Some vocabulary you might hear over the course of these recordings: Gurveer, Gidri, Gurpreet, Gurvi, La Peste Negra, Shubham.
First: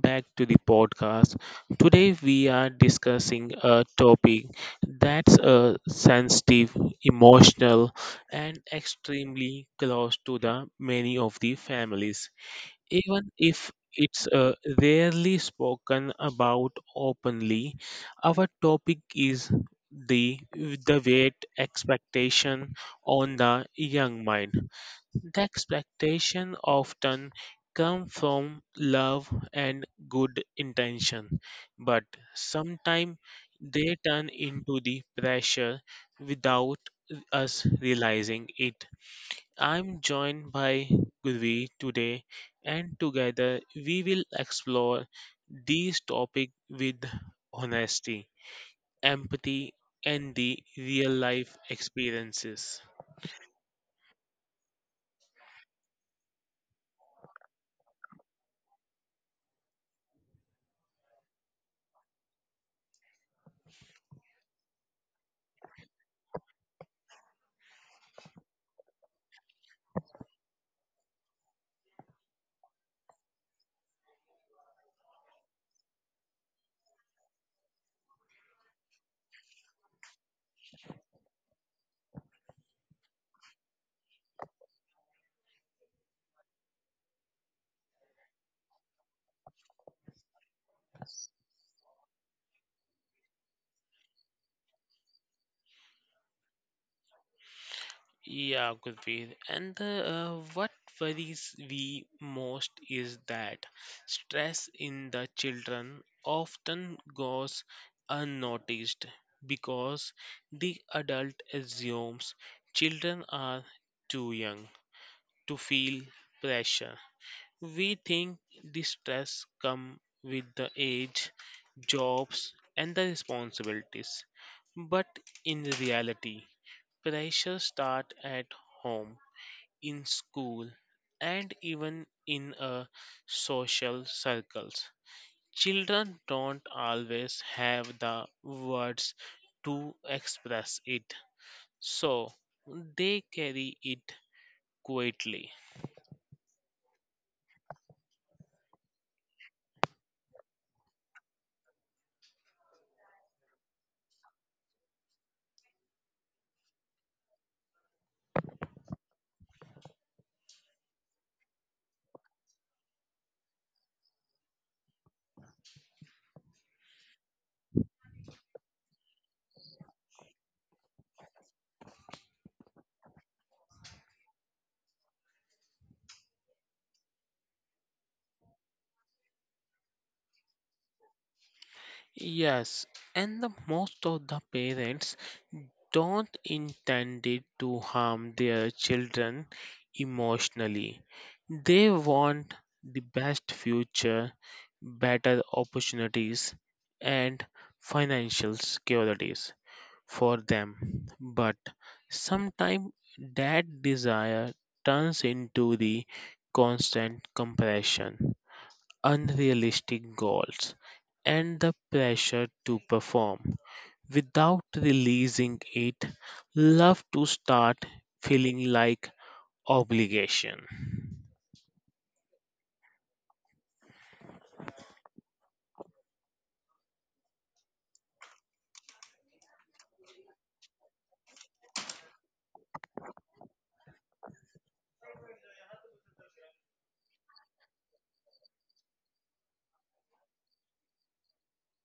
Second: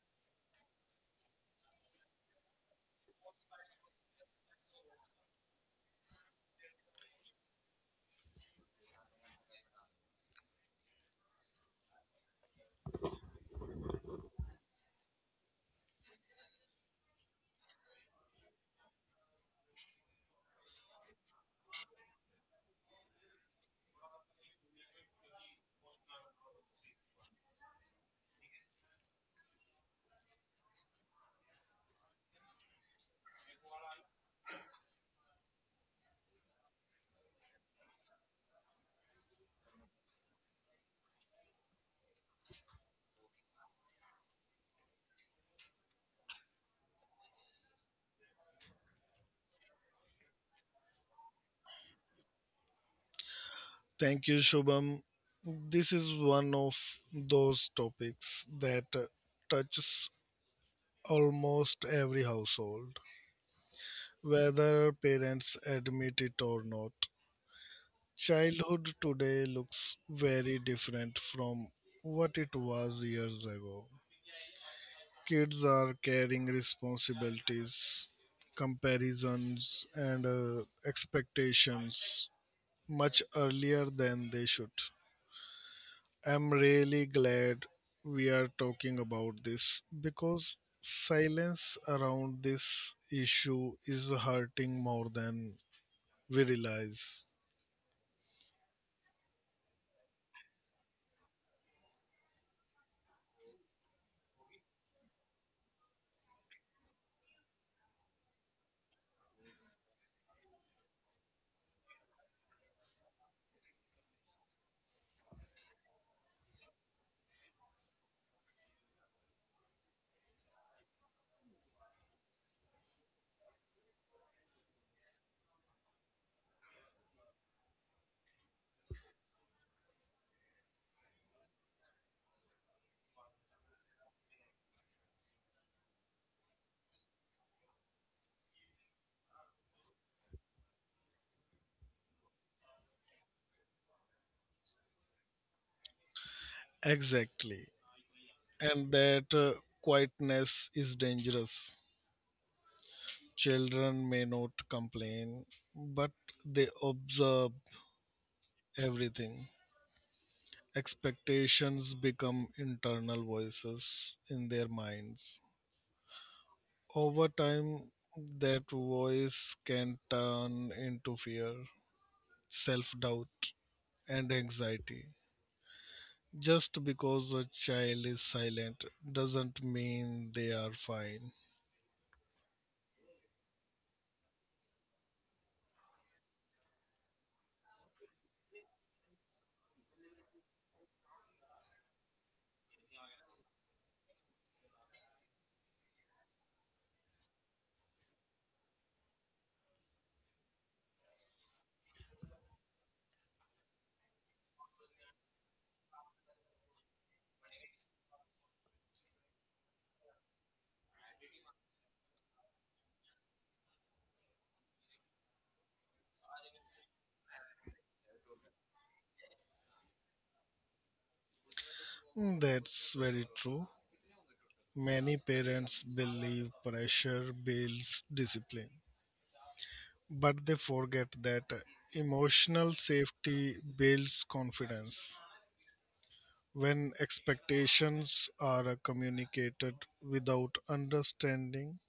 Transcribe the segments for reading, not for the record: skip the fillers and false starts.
back to the podcast. Today, we are discussing a topic that's sensitive, emotional, and extremely close to the many of the families, even if it's rarely spoken about openly. Our topic is the weight expectation on the young mind. The expectations often come from love and good intention, but sometimes they turn into the pressure without us realizing it. I'm joined by Gurvi today, and together we will explore these topics with honesty, empathy, and the real life experiences. Thank you, Shubham. This is one of those topics that touches almost every household, whether parents admit it or not. Childhood today looks very different from what it was years ago. Kids are carrying responsibilities, comparisons, and expectations much earlier than they should. I'm really glad we are talking about this because silence around this issue is hurting more than we realize. Yeah, Gurpreet. And what worries we most is that stress in the children often goes unnoticed because the adult assumes children are too young to feel pressure. We think the stress come with the age, jobs, and the responsibilities. But in reality, pressure start at home in school and even in social circles. Children don't always have the words to express it, so they carry it quietly. Exactly. And that quietness is dangerous. Children may not complain, but they observe everything. Expectations become internal voices in their minds. Over time, that voice can turn into fear, self doubt, and anxiety. Just because a child is silent doesn't mean they are fine. Yes, and the most of the parents don't intend it to harm their children emotionally. They want the best future, better opportunities, and financial securities for them. But sometimes that desire turns into the constant compression unrealistic goals, and the pressure to perform. Without releasing it, love to start feeling like obligation. That's very true. Many parents believe pressure builds discipline, but they forget that emotional safety builds confidence. When expectations are communicated without understanding,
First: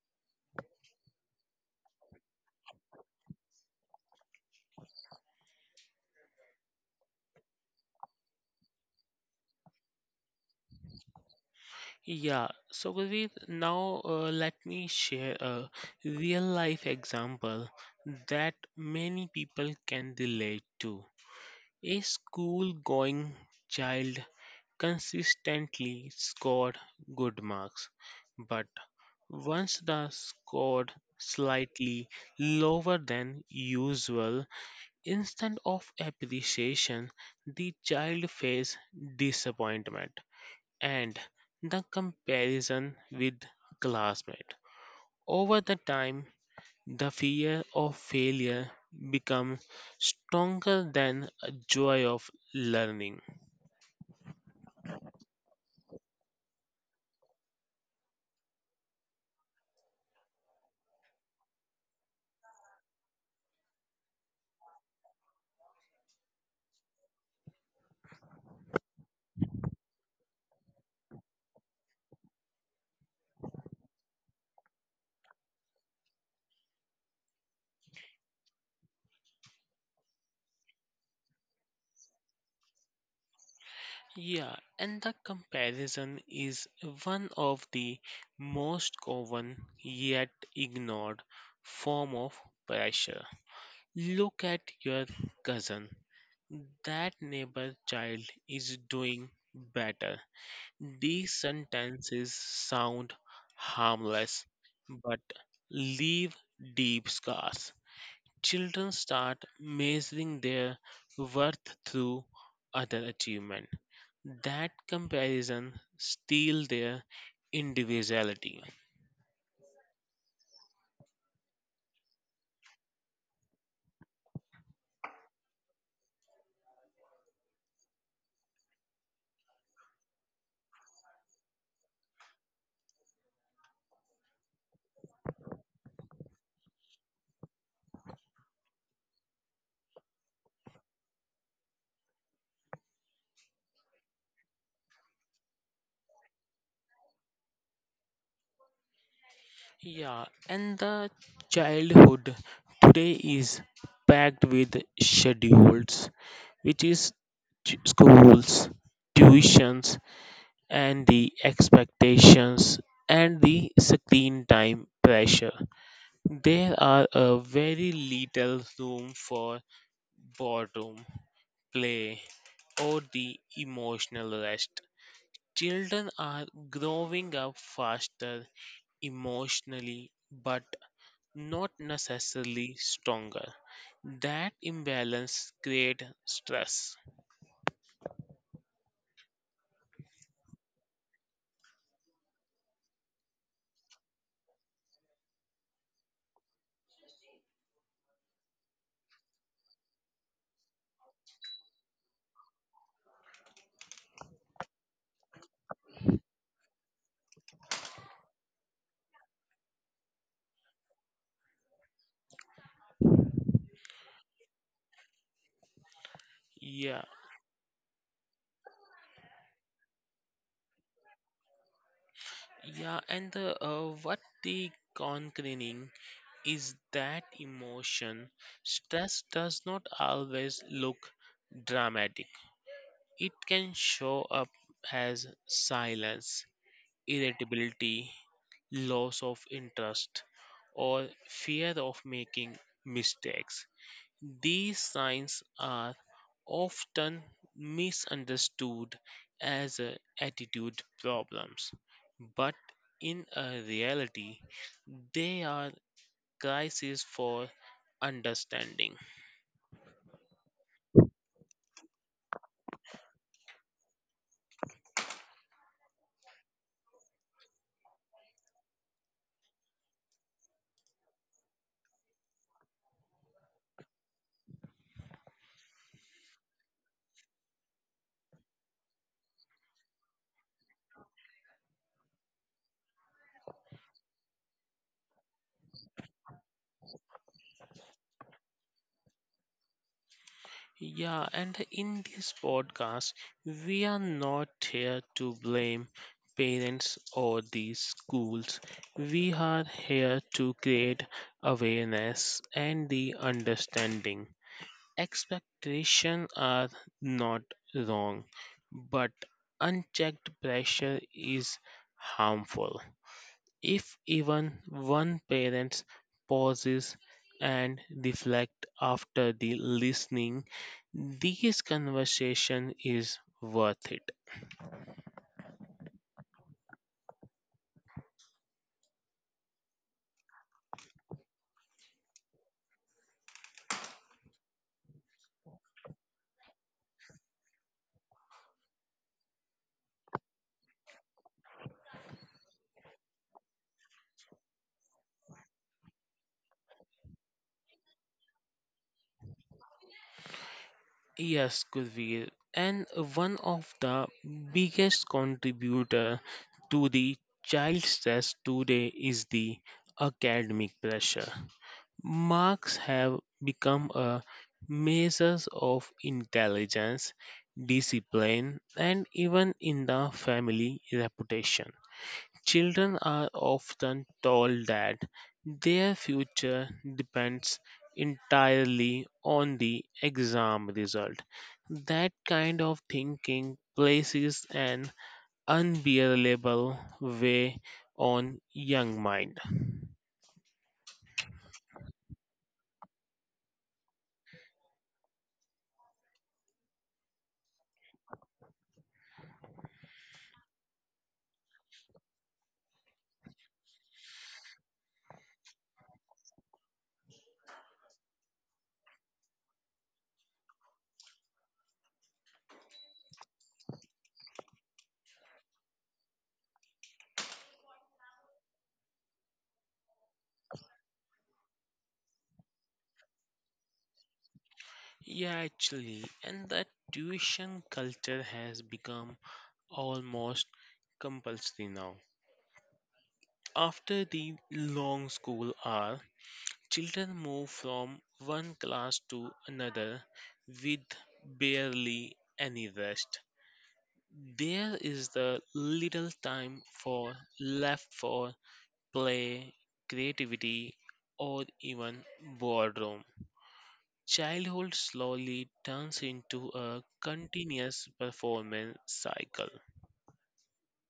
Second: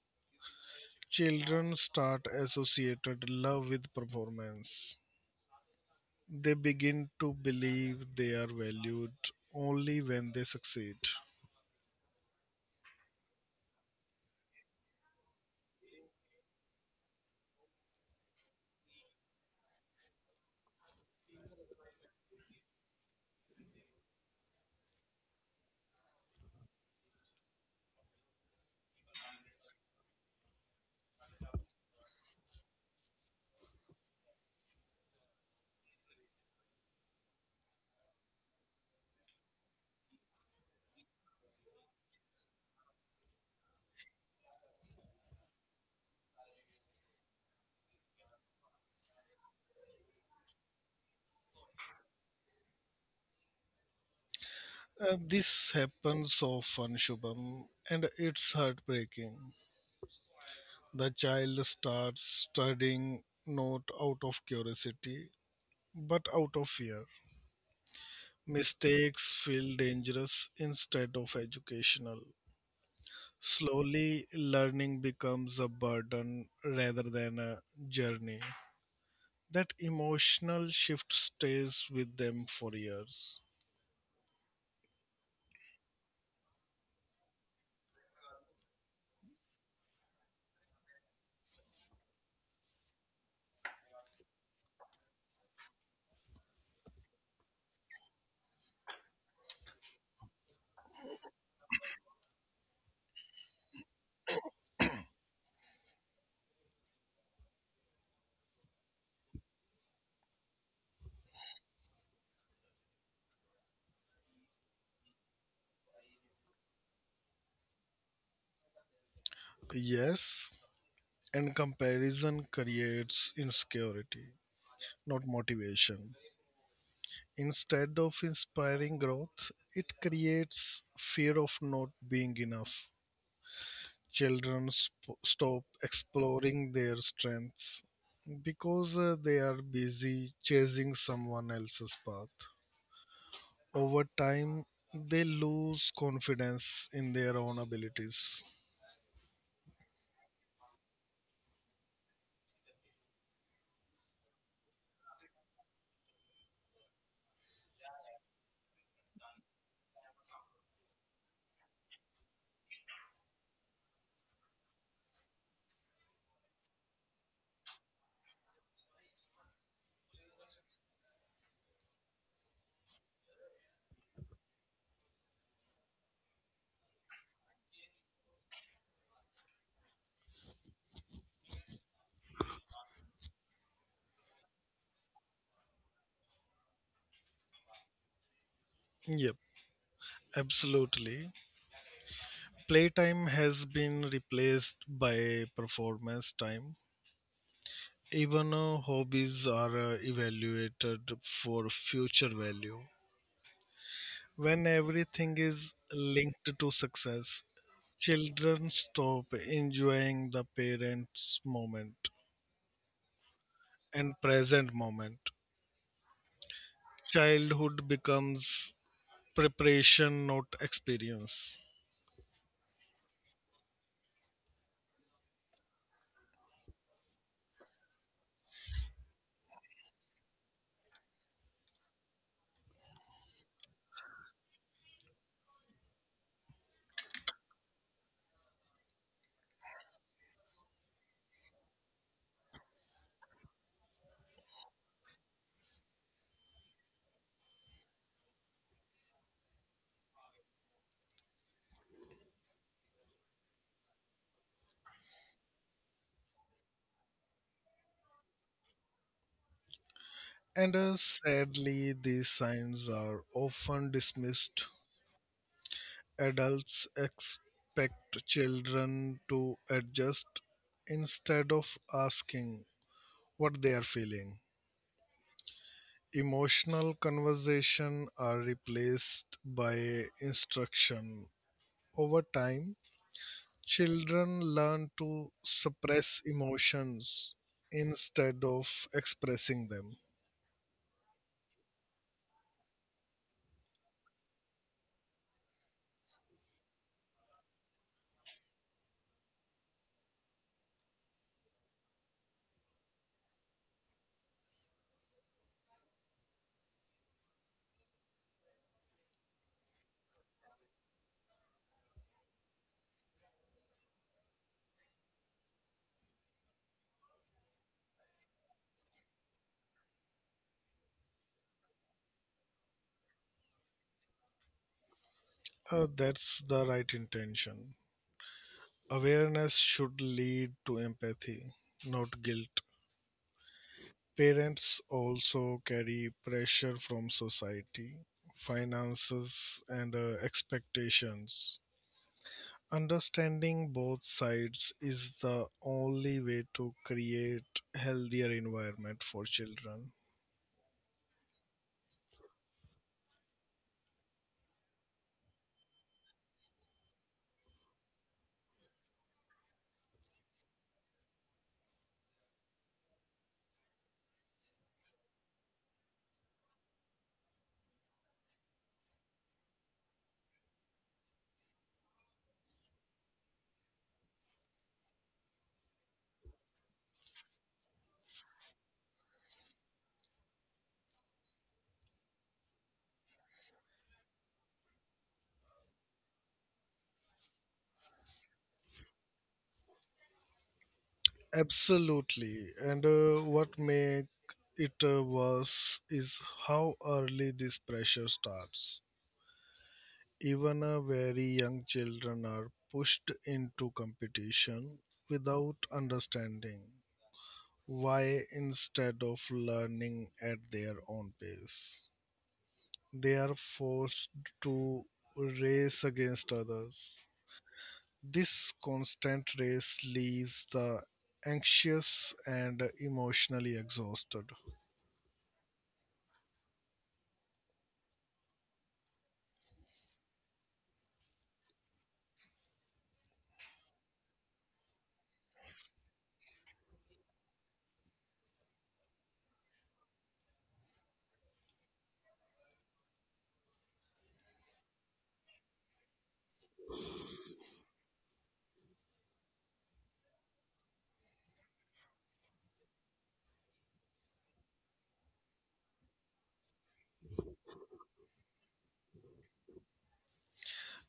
children start associated love with performance. They begin to believe they are valued only when they succeed. Yeah, so Gurveer, now let me share a real life example that many people can relate to. A school going child consistently scored good marks, but once the scored slightly lower than usual, instead of appreciation, the child faced disappointment and the comparison with classmate. Over the time, the fear of failure becomes stronger than a joy of learning. This happens often, Shubham, and it's heartbreaking. The child starts studying not out of curiosity but out of fear. Mistakes feel dangerous instead of educational. Slowly, learning becomes a burden rather than a journey. That emotional shift stays with them for years. Yeah, and the comparison is one of the most common yet ignored form of pressure. Look at your cousin. That neighbor child is doing better. These sentences sound harmless but leave deep scars. Children start measuring their worth through other achievements that comparison steal their individuality. Yes, and comparison creates insecurity, not motivation. Instead of inspiring growth, it creates fear of not being enough. Stop exploring their strengths because they are busy chasing someone else's path. Over time they lose confidence in their own abilities. Yeah, and the childhood today is packed with schedules, which is schools, tuitions, and the expectations, and the screen time pressure. There are a very little room for boredom, play, or the emotional rest. Children are growing up faster emotionally, but not necessarily stronger. That imbalance creates stress. Yep, absolutely. Playtime has been replaced by performance time. Even hobbies are evaluated for future value. When everything is linked to success, children stop enjoying the parents' moment and present moment. Yeah, Childhood becomes preparation, not experience. yeah, and what the concerning is that emotion stress does not always look dramatic. It can show up as silence, irritability, loss of interest, or fear of making mistakes. These signs are often misunderstood as attitude problems, but in a reality, they are crises for understanding. And sadly, these signs are often dismissed. Adults expect children to adjust instead of asking what they are feeling. Emotional conversation are replaced by instruction. Over time, children learn to suppress emotions instead of expressing them. Yeah, and in this podcast, we are not here to blame parents or these schools. We are here to create awareness and the understanding. Expectations are not wrong, but unchecked pressure is harmful. If even one parent pauses and reflect after the listening, this conversation is worth it. That's the right intention. Awareness should lead to empathy, not guilt. Parents also carry pressure from society, finances, and expectations. Understanding both sides is the only way to create healthier environment for children. Yes, Kurveer. And one of the biggest contributor to the child stress today is the academic pressure. Marks have become a measure of intelligence, discipline, and even in the family reputation. Children are often told that their future depends entirely on the exam result. That kind of thinking places an unbearable weight on young mind. Absolutely. And what make it worse is how early this pressure starts. Even a very young children are pushed into competition without understanding why instead of learning at their own pace. They are forced to race against others. This constant race leaves the anxious and emotionally exhausted. Yeah, actually, and that tuition culture has become almost compulsory now. After the long school hour, children move from one class to another with barely any rest. There is the little time for left for play, creativity, or even boredom. Childhood slowly turns into a continuous performance cycle.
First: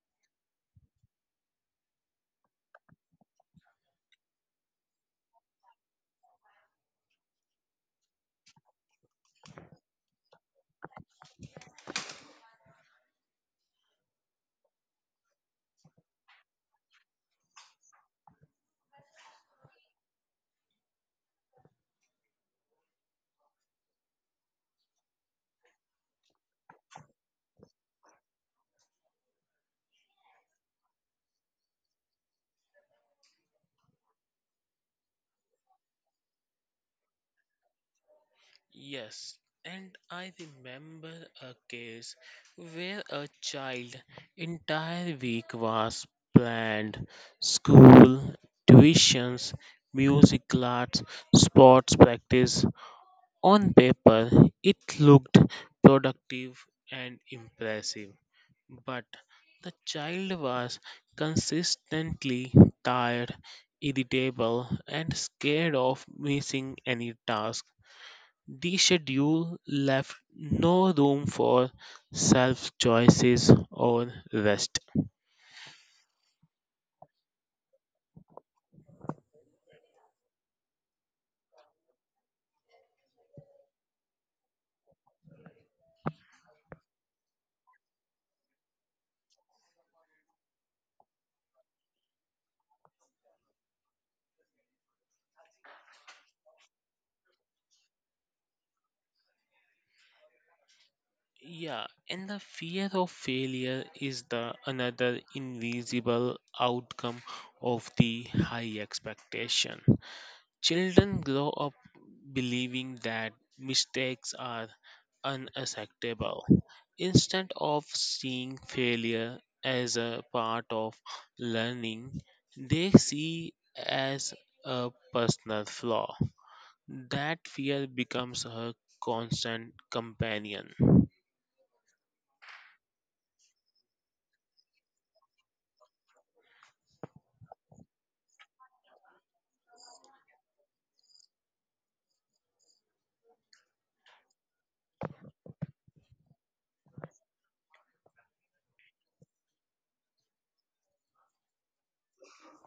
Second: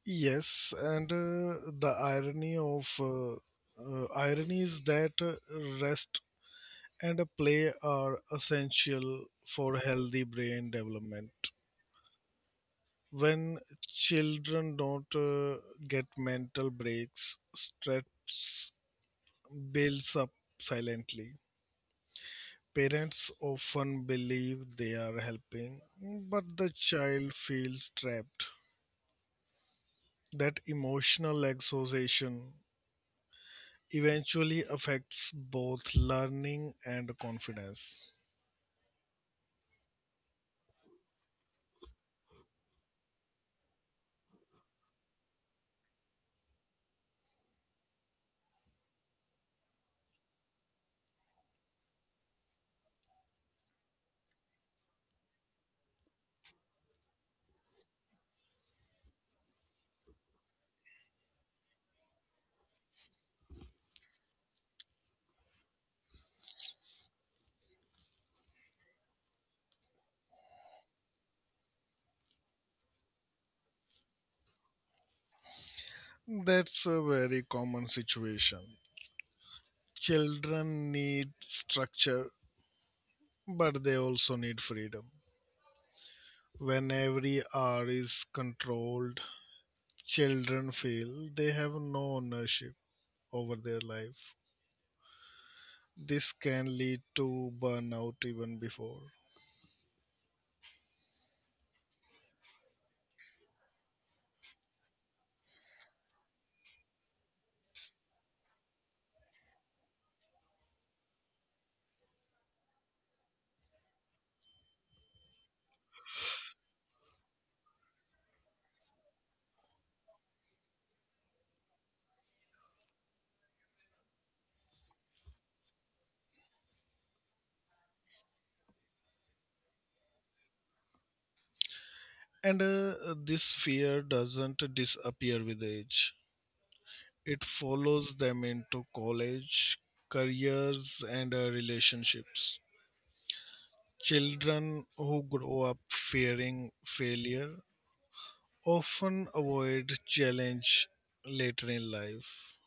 Yes, and the irony of irony is that rest and a play are essential for healthy brain development. When children don't get mental breaks, stress builds up silently. Parents often believe they are helping, but the child feels trapped. That emotional exhaustion eventually affects both learning and confidence. Yes, and I remember a case where a child entire week was planned school, tuitions, music class, sports practice. On paper, it looked productive and impressive. But the child was consistently tired, irritable, and scared of missing any task. The schedule left no room for self choices or rest. That's a very common situation. Children need structure, but they also need freedom. When every hour is controlled, children feel they have no ownership over their life. This can lead to burnout even before. Yeah, and the fear of failure is the another invisible outcome of the high expectation. Children grow up believing that mistakes are unacceptable. Instead of seeing failure as a part of learning, they see as a personal flaw. That fear becomes a constant companion. And this fear doesn't disappear with age, it follows them into college, careers, and relationships. Children who grow up fearing failure often avoid challenge later in life.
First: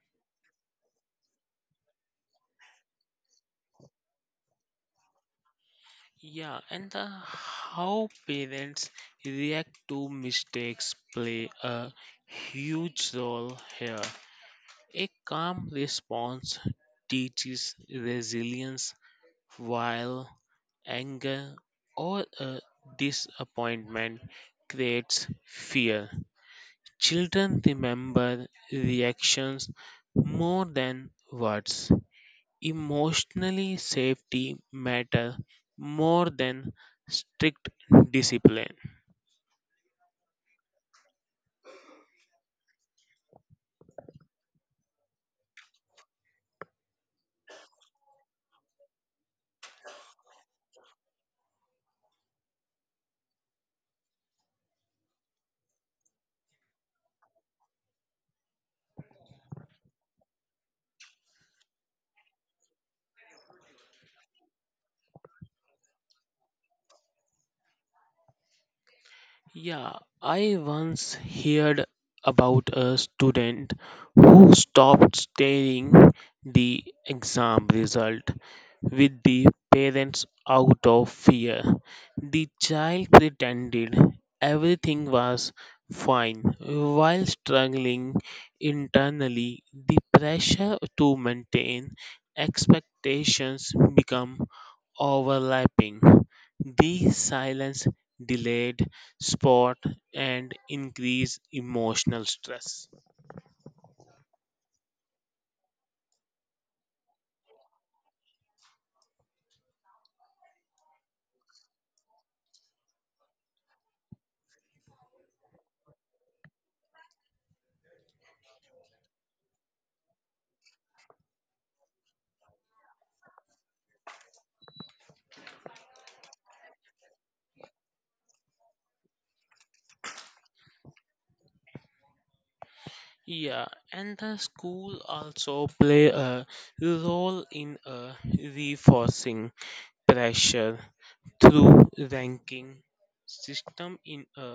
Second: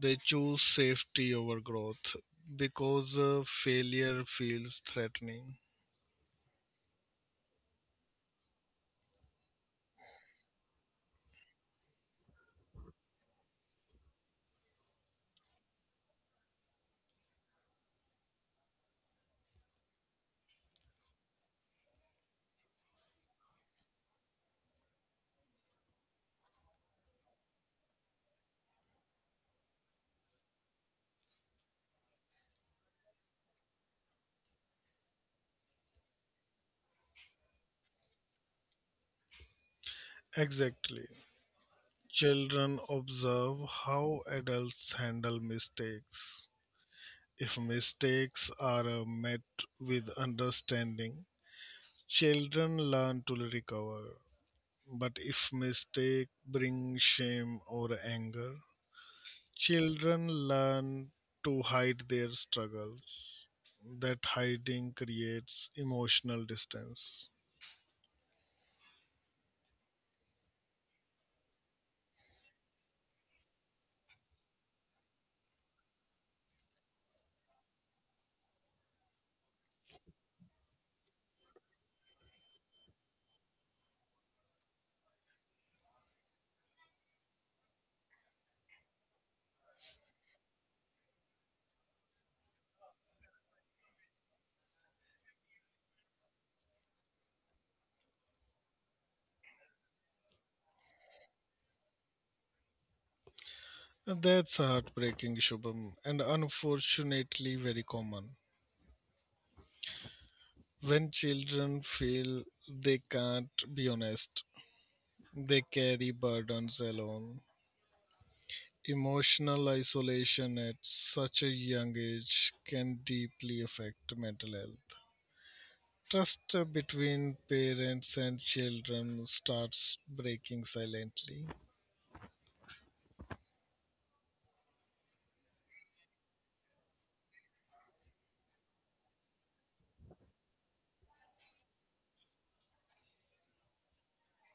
They choose safety over growth because failure feels threatening. Yeah, and the how parents react to mistakes play a huge role here. A calm response teaches resilience while anger or a disappointment creates fear. Children remember reactions more than words. Emotionally, safety matter more than strict discipline. Exactly. Children observe how adults handle mistakes. If mistakes are met with understanding, children learn to recover. But if mistake bring shame or anger, children learn to hide their struggles. That hiding creates emotional distance. Yeah, I once heard about a student who stopped staring the exam result with the parents out of fear. The child pretended everything was fine while struggling internally. The pressure to maintain expectations become overlapping. The silence delayed sport and increased emotional stress. That's heartbreaking, Shubham, and unfortunately very common. When children feel they can't be honest, they carry burdens alone. Emotional isolation at such a young age can deeply affect mental health. Trust between parents and children starts breaking silently. Yeah, and the school also play a role in reinforcing pressure through ranking system in a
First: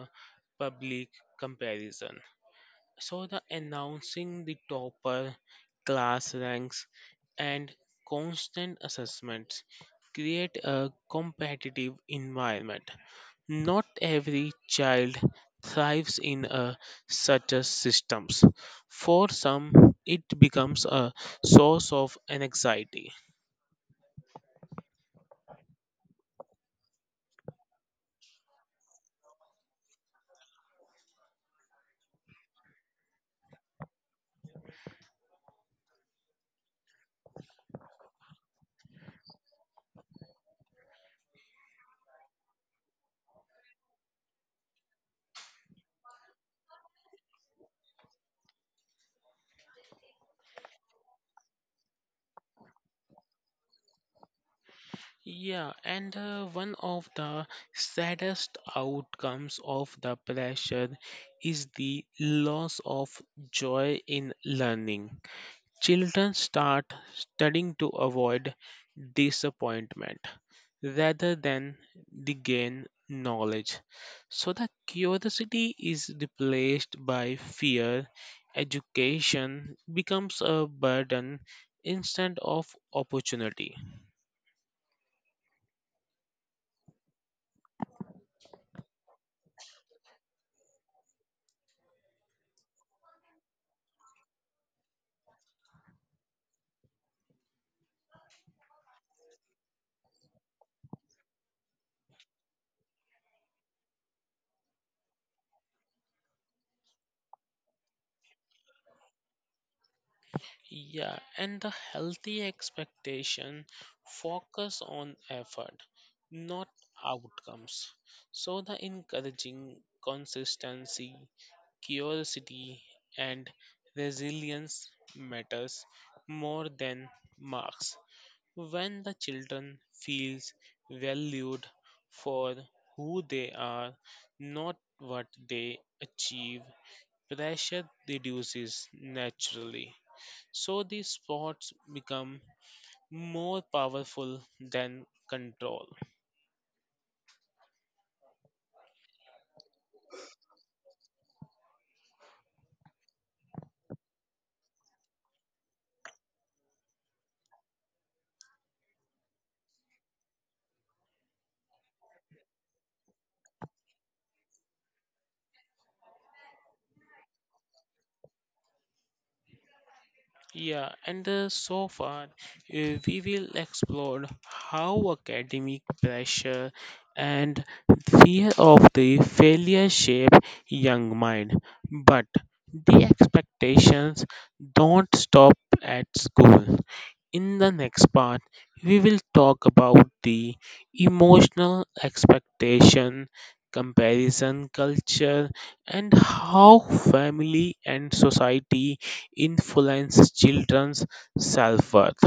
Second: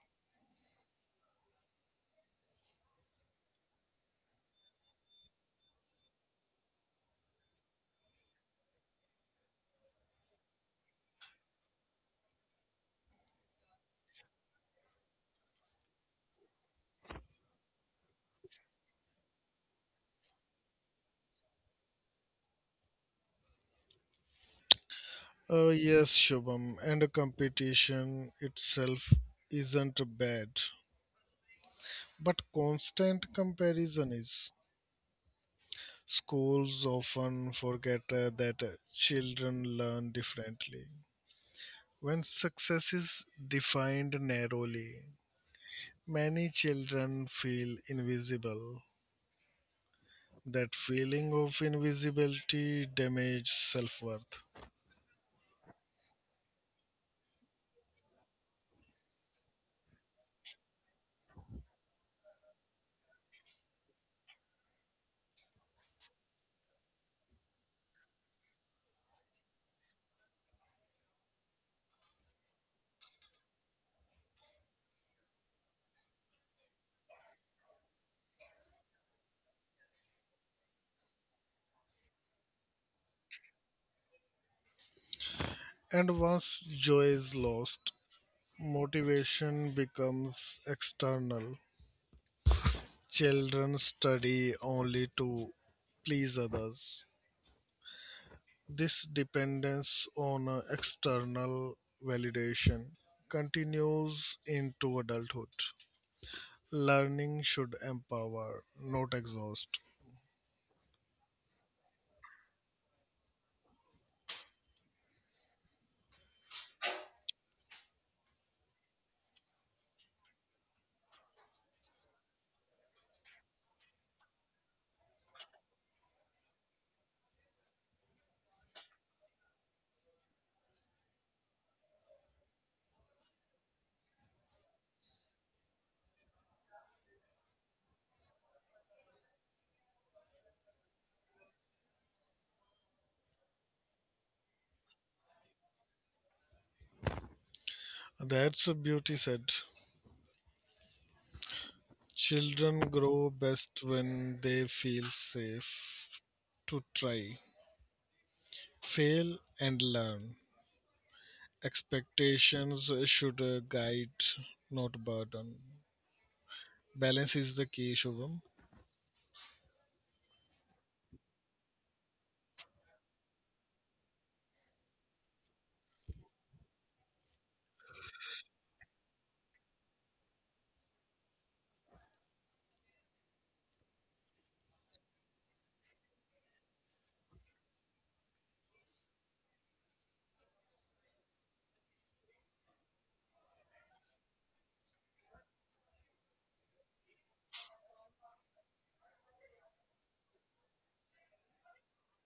public comparison. So the announcing the topper, class ranks, and constant assessments create a competitive environment not every child thrives in a such a systems. For some, it becomes a source of anxiety. Yes, Shubham, and a competition itself isn't bad, but constant comparison is. Schools often forget that children learn differently. When success is defined narrowly, many children feel invisible. That feeling of invisibility damages self worth. Yeah, and one of the saddest outcomes of the pressure is the loss of joy in learning. Children start studying to avoid disappointment rather than the gain knowledge. So the curiosity is replaced by fear. Education becomes a burden instead of opportunity. And once joy is lost, motivation becomes external. Children study only to please others. This dependence on external validation continues into adulthood. Learning should empower, not exhaust. Yeah, and the healthy expectation focus on effort, not outcomes. So the encouraging consistency, curiosity and resilience matters more than marks. When the children feels valued for who they are, not what they achieve, pressure reduces naturally so these spots become more powerful than control. That's a beauty said. Children grow best when they feel safe to try, fail, and learn. Expectations should guide, not burden. Balance is the key, Shubham. Yeah, and so far, we will explore how academic pressure and fear of the failure shape young mind. But the expectations don't stop at school. In the next part, we will talk about the emotional expectation, comparison culture, and how family and society influence children's self-worth.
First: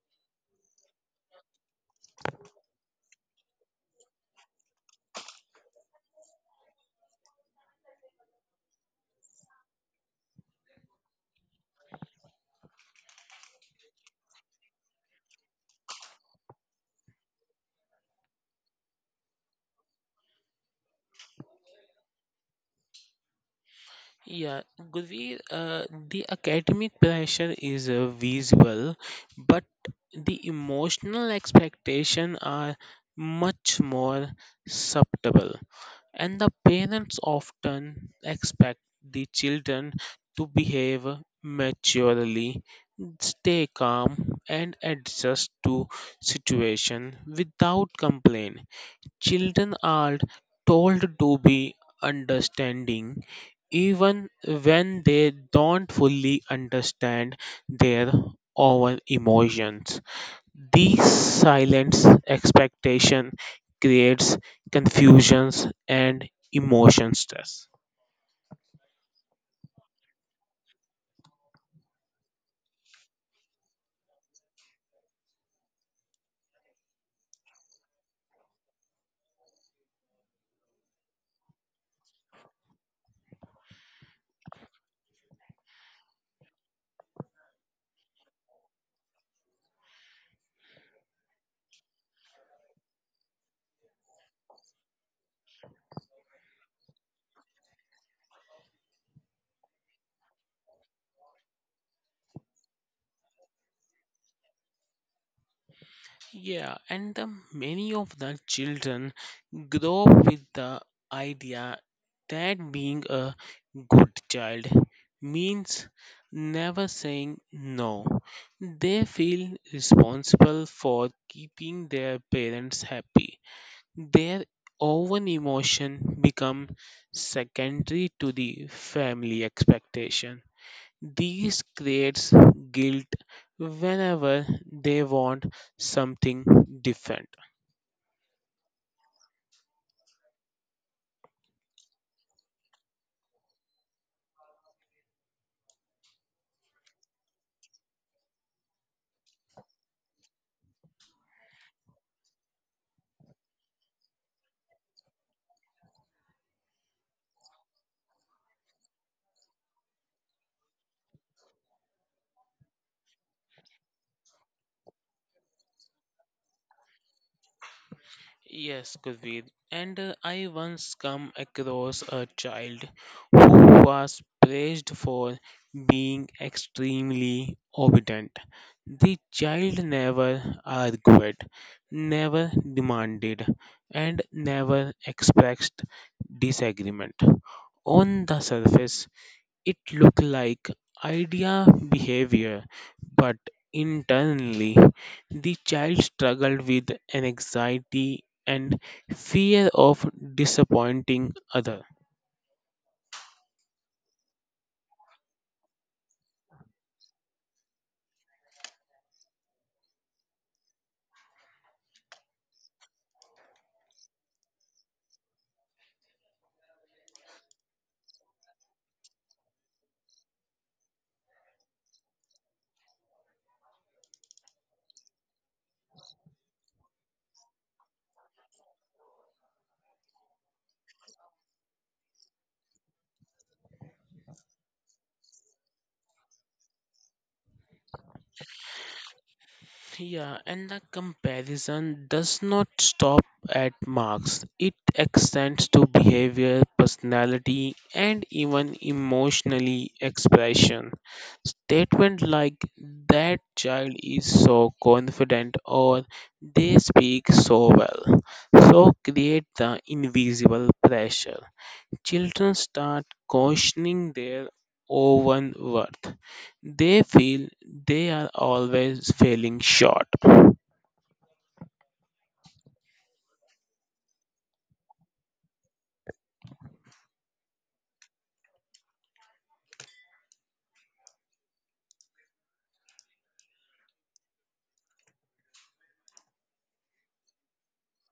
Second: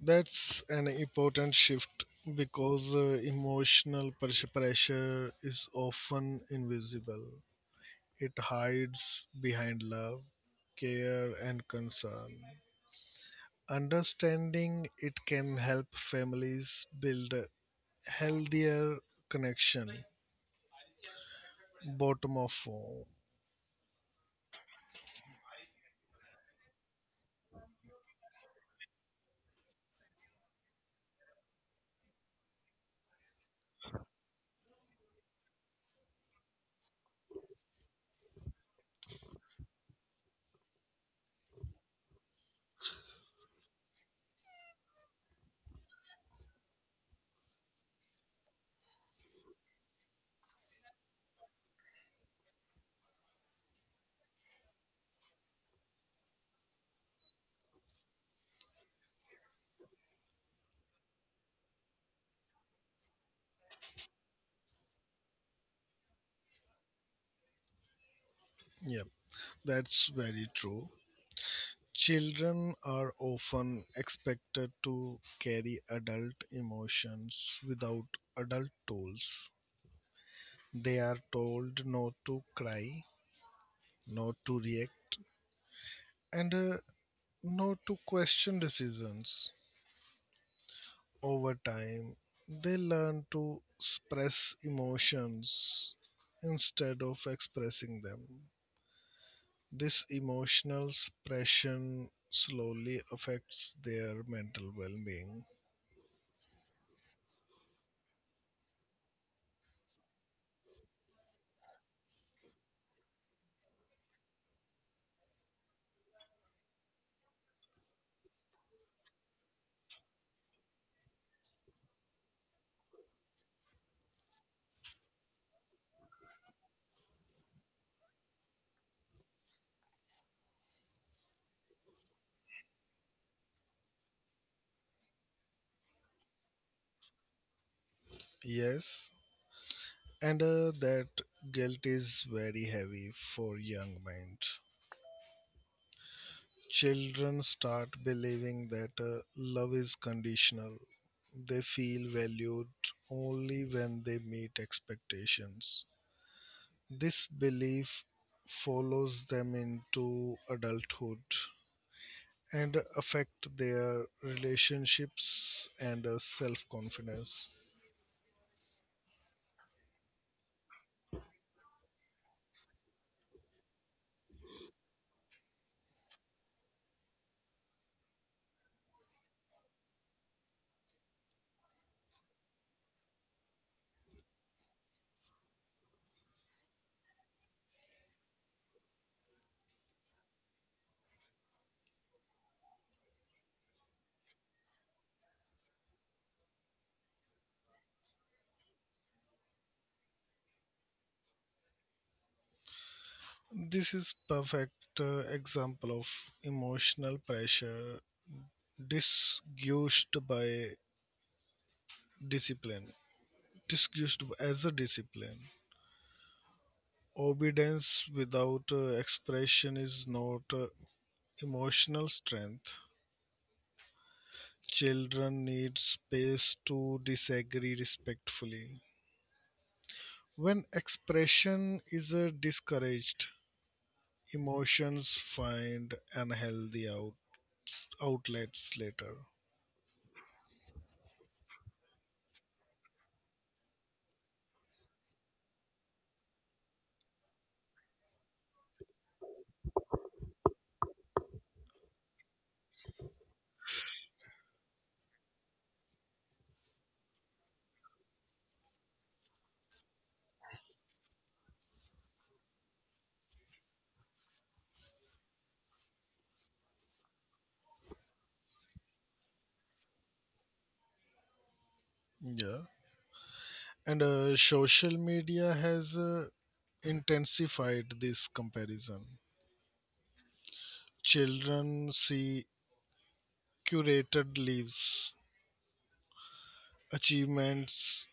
That's an important shift because pressure is often invisible. It hides behind love, care, and concern. Understanding it can help families build a healthier connection. Bottom of form. Yeah, Gurveer, the academic pressure is visual, but the emotional expectations are much more subtle, and the parents often expect the children to behave maturely, stay calm, and adjust to situation without complaint. Children are told to be understanding even when they don't fully understand their own emotions. These silent expectation creates confusions and emotion stress. Yep, that's very true. Children are often expected to carry adult emotions without adult tools. They are told not to cry, not to react, and not to question decisions. Over time, they learn to suppress emotions instead of expressing them. This emotional suppression slowly affects their mental well being. Yeah, and the many of the children grow up with the idea that being a good child means never saying no. They feel responsible for keeping their parents happy. Their own emotion become secondary to the family expectation. These creates guilt whenever they want something different. Yes, and that guilt is very heavy for young minds. Children start believing that love is conditional. They feel valued only when they meet expectations. This belief follows them into adulthood and affect their relationships and self confidence. Yes, Gurveer. And I once come across a child who was praised for being extremely obedient. The child never argued, never demanded, and never expressed disagreement. On the surface, it look like idea behavior, but internally the child struggled with an anxiety and fear of disappointing other. This is perfect example of emotional pressure disgusted by discipline, disgusted as a discipline. Obedience without expression is not emotional strength. Children need space to disagree respectfully. When expression is discouraged, emotions find outlets later. Yeah, and the comparison does not stop at marks. It extends to behavior, personality, and even emotionally expression. Statement like that child is so confident or they speak so well so create the invisible pressure. Children start questioning their own worth. They feel they are always failing short. Yeah. And social media has intensified this comparison. Children see curated lives, achievements,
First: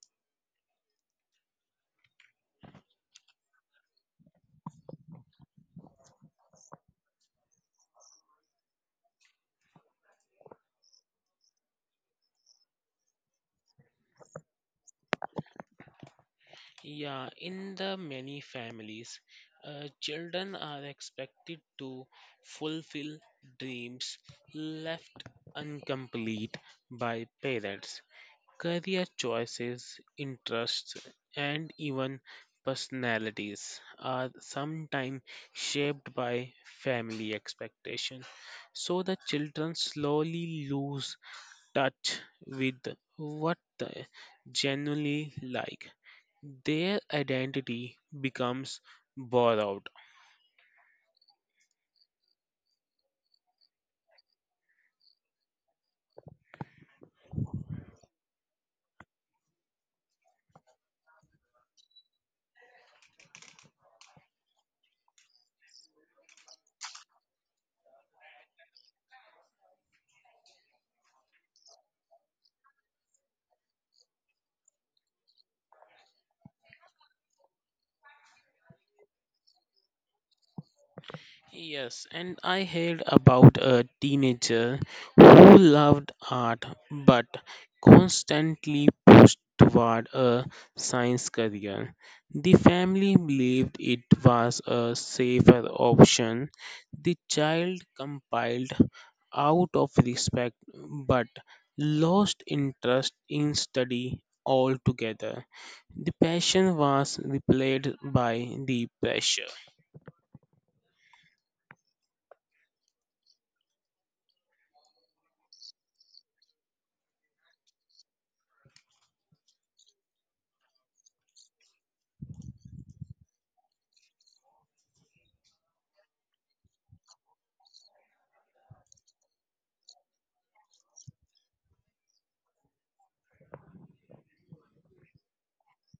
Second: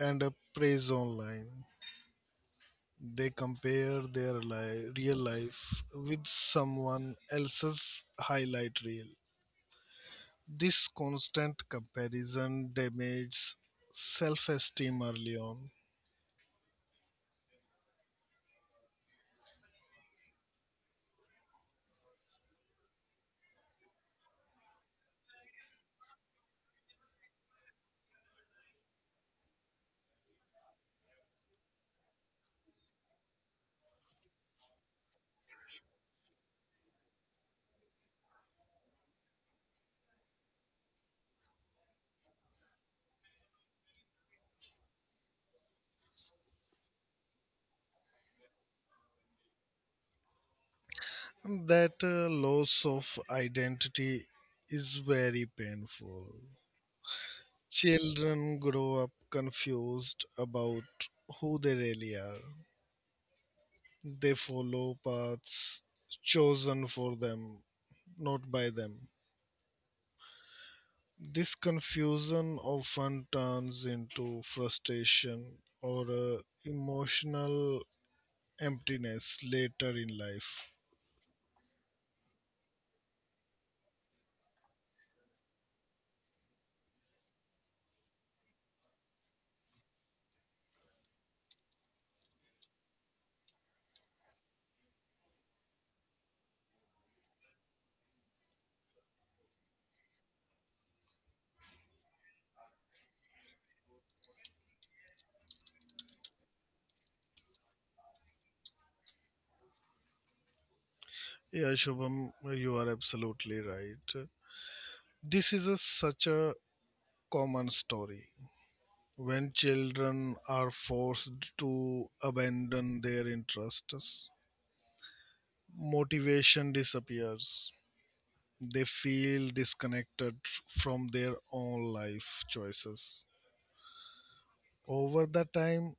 and a praise online. They compare their li- real life with someone else's highlight reel. This constant comparison damages self esteem early on. Yeah, in the many families, children are expected to fulfill dreams left incomplete by parents. Career choices, interests, and even personalities are sometimes shaped by family expectation. So the children slowly lose touch with what they genuinely like. Their identity becomes borrowed. And that loss of identity is very painful. Children grow up confused about who they really are. They follow paths chosen for them, not by them. This confusion often turns into frustration or emotional emptiness later in life. Yes, and I heard about a teenager who loved art but constantly pushed toward a science career. The family believed it was a safer option. The child compiled out of respect but lost interest in study altogether. The passion was replaced by the pressure. Yeah, Shubham, you are absolutely right. This is a, such a common story. When children are forced to abandon their interests, motivation disappears. They feel disconnected from their own life choices. Over the time,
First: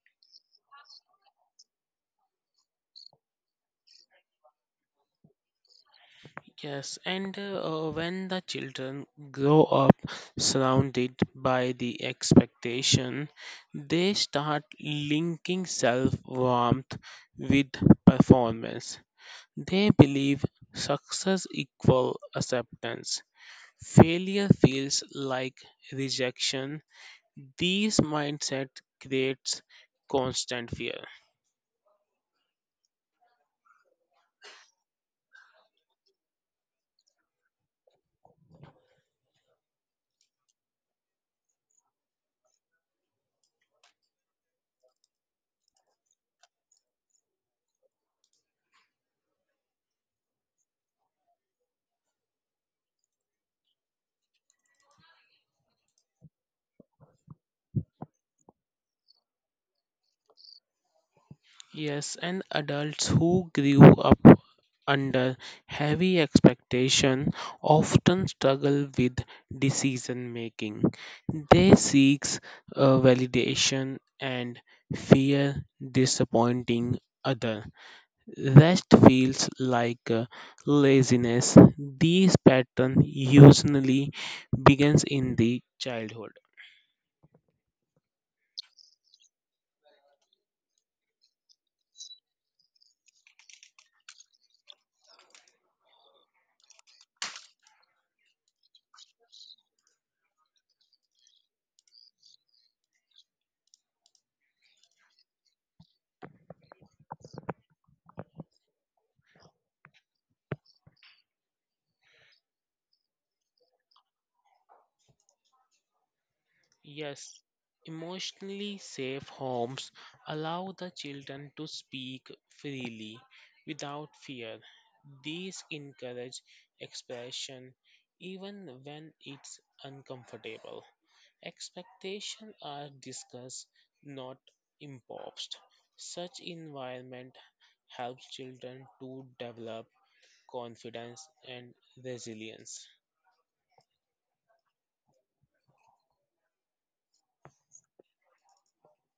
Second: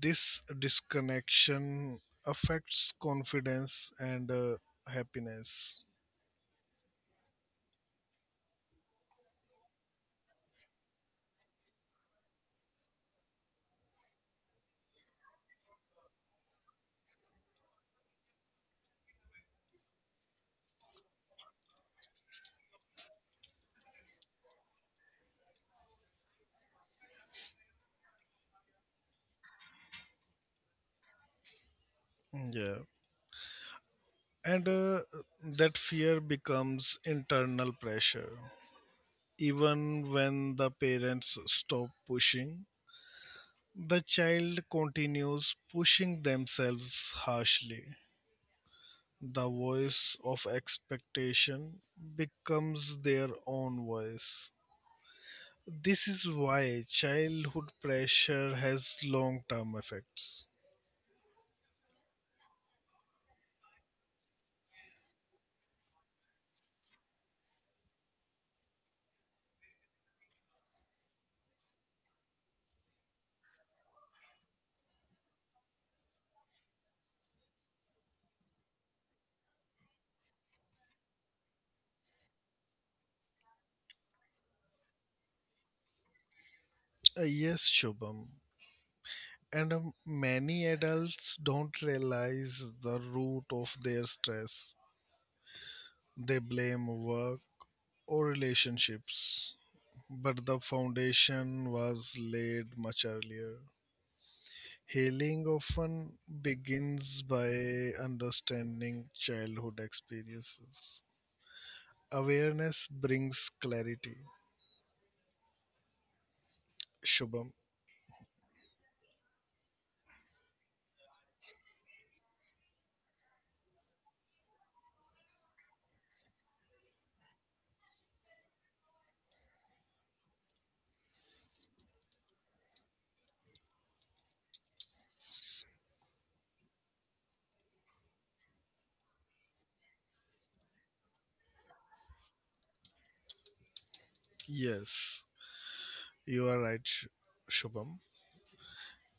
this disconnection affects confidence and happiness. Yes, and when the children grow up surrounded by the expectation, they start linking self worth with performance. They believe success equals acceptance. Failure feels like rejection. These mindset creates constant fear. Yeah. And that fear becomes internal pressure. Even when the parents stop pushing, the child continues pushing themselves harshly. The voice of expectation becomes their own voice. This is why childhood pressure has long term effects. Yes, and adults who grew up under heavy expectation often struggle with decision making. They seek validation and fear disappointing other. Rest feels like laziness. These pattern usually begins in the childhood. Yes, Shubham. And many adults don't realize the root of their stress. They blame work or relationships, but the foundation was laid much earlier. Healing often begins by understanding childhood experiences. Awareness brings clarity. Yes, Shubham. emotionally safe homes allow the children to speak freely without fear. These encourage expression even when it's uncomfortable. Expectations are discussed, not imposed. Such environment helps children to develop confidence and resilience. Yes, you are right, Shubham.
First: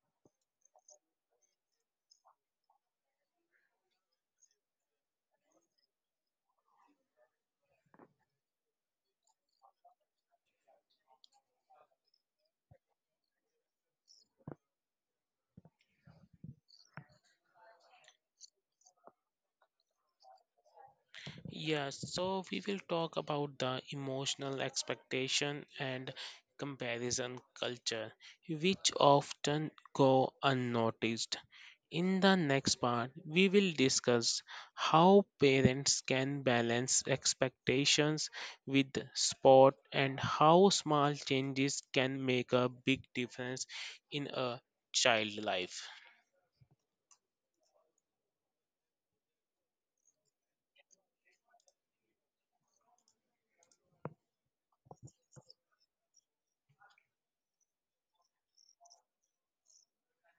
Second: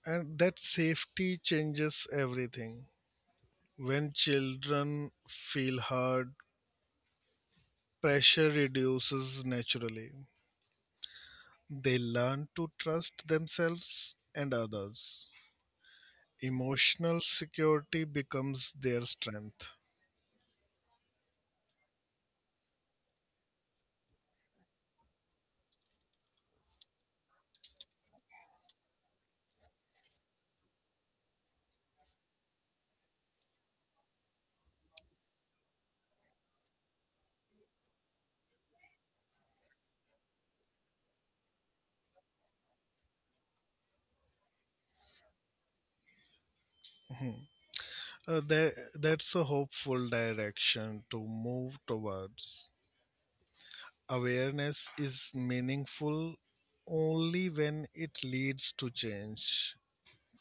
And that safety changes everything. When children feel heard, pressure reduces naturally. They learn to trust themselves and others. Emotional security becomes their strength. Yes, so we will talk about the emotional expectation and comparison culture, which often go unnoticed. In the next part, we will discuss how parents can balance expectations with sport and how small changes can make a big difference in a child life. Mhm. That's a hopeful direction to move towards. Awareness is meaningful only when it leads to change.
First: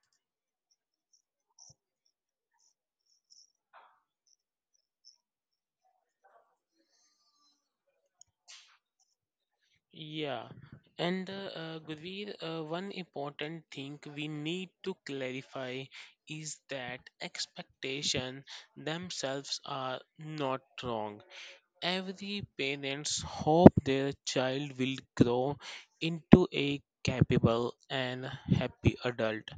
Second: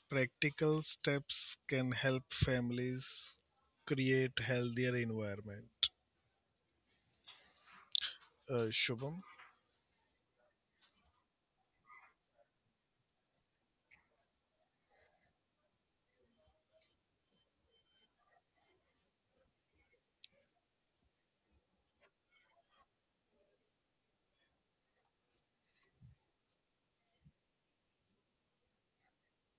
Practical steps can help families create healthier environment. Shubham? Yeah, and Gurveer, one important thing we need to clarify is that expectation themselves are not wrong. Every parents hope their child will grow into a capable and happy adult.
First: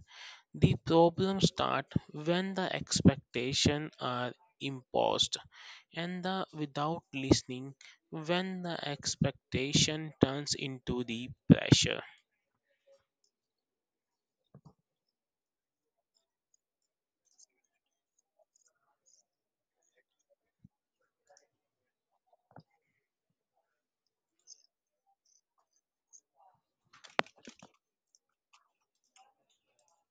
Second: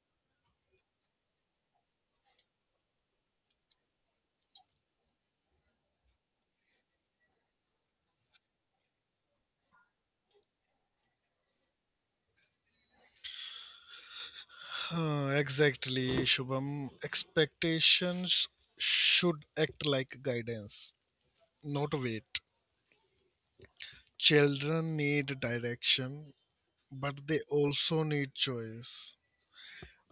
The problems start when the expectations are imposed and the without listening when the expectation turns into the pressure. Exactly, Shubham. Expectations should act like guidance, not weight. Children need direction, but they also need choice.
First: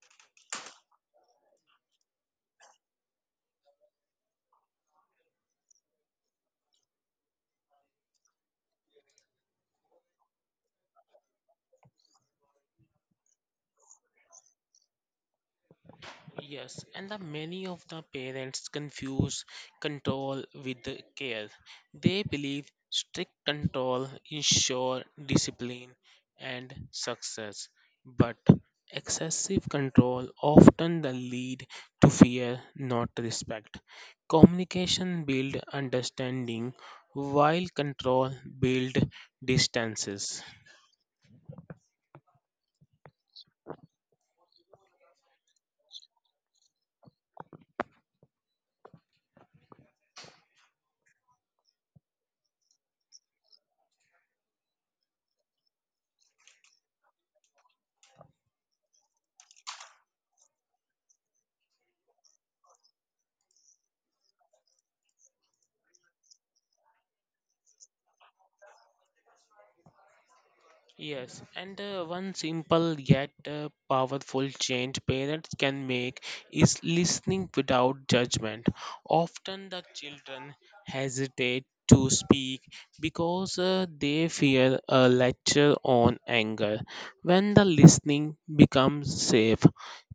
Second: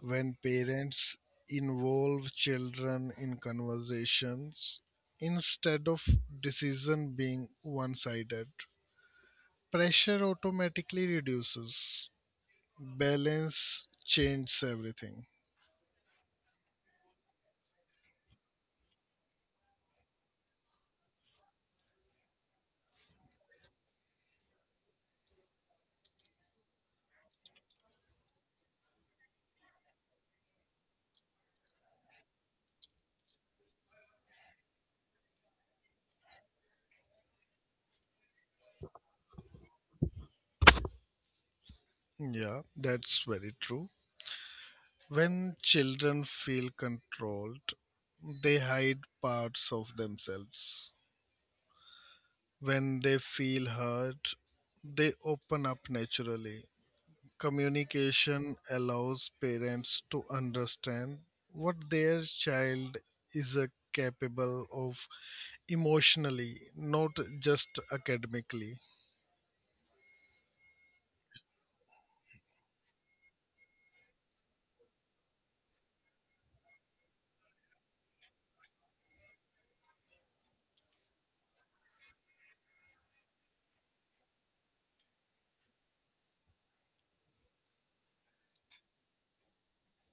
When parents involve children in conversations instead of decision being one sided. Pressure automatically reduces, balance changes everything. Yes, and the many of the parents confuse control with the care. They believe strict control ensure discipline and success, but excessive control often the lead to fear, not respect. Communication build understanding, while control build distances. Yeah, that's very true. When children feel controlled, they hide parts of themselves. When they feel hurt, they open up naturally. Communication allows parents to understand what their child is capable of emotionally, not just academically. Yes, and one simple yet powerful change parents can make is listening without judgment. Often the children hesitate to speak because they fear a lecture on anger. When the listening becomes safe,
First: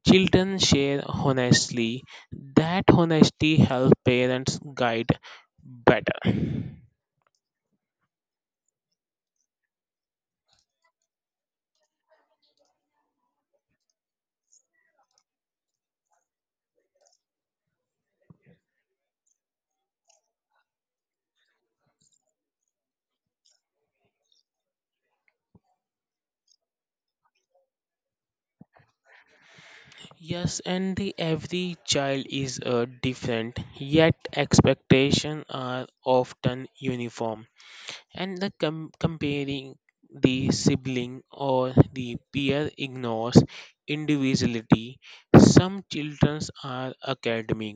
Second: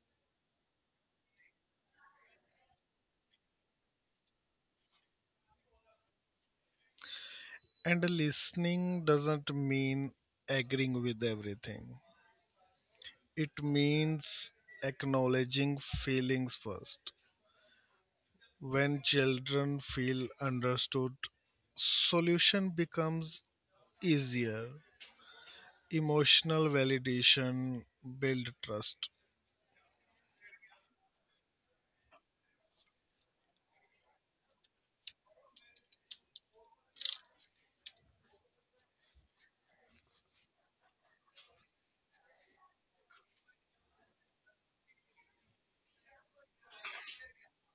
children share honestly. That honesty helps parents guide better. And listening doesn't mean agreeing with everything, it means acknowledging feelings first. When children feel understood, solution becomes easier. Emotional validation build trust. Yes, and the every child is different, yet expectations are often uniform. And the comparing the sibling or the peer ignores individuality. Some children are academic,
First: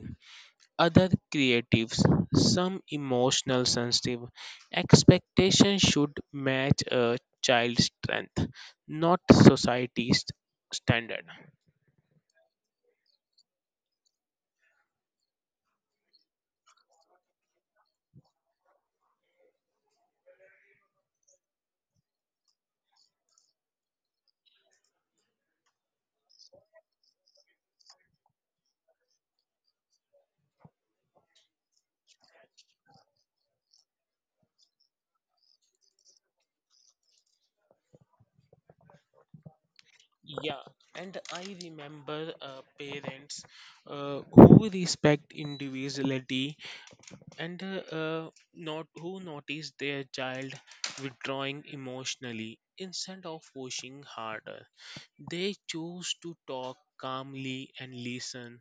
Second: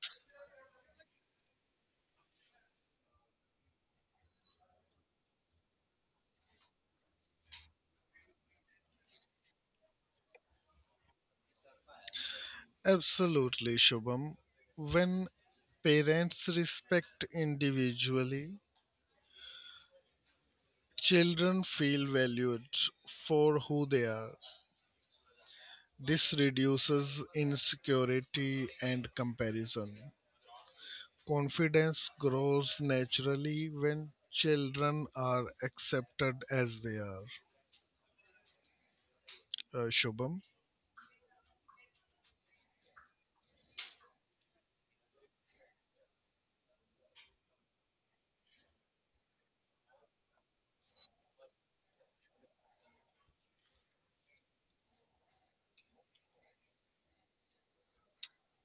other creatives, some emotional sensitive. Expectations should match a child's strength, not society's standard. Absolutely, Shubham. When parents respect individually, children feel valued for who they are. This reduces insecurity and comparison. Confidence grows naturally when children are accepted as they are. Shubham, Yeah, and I remember parents who respect individuality and not who notice their child withdrawing emotionally instead of pushing harder. They choose to talk calmly and listen.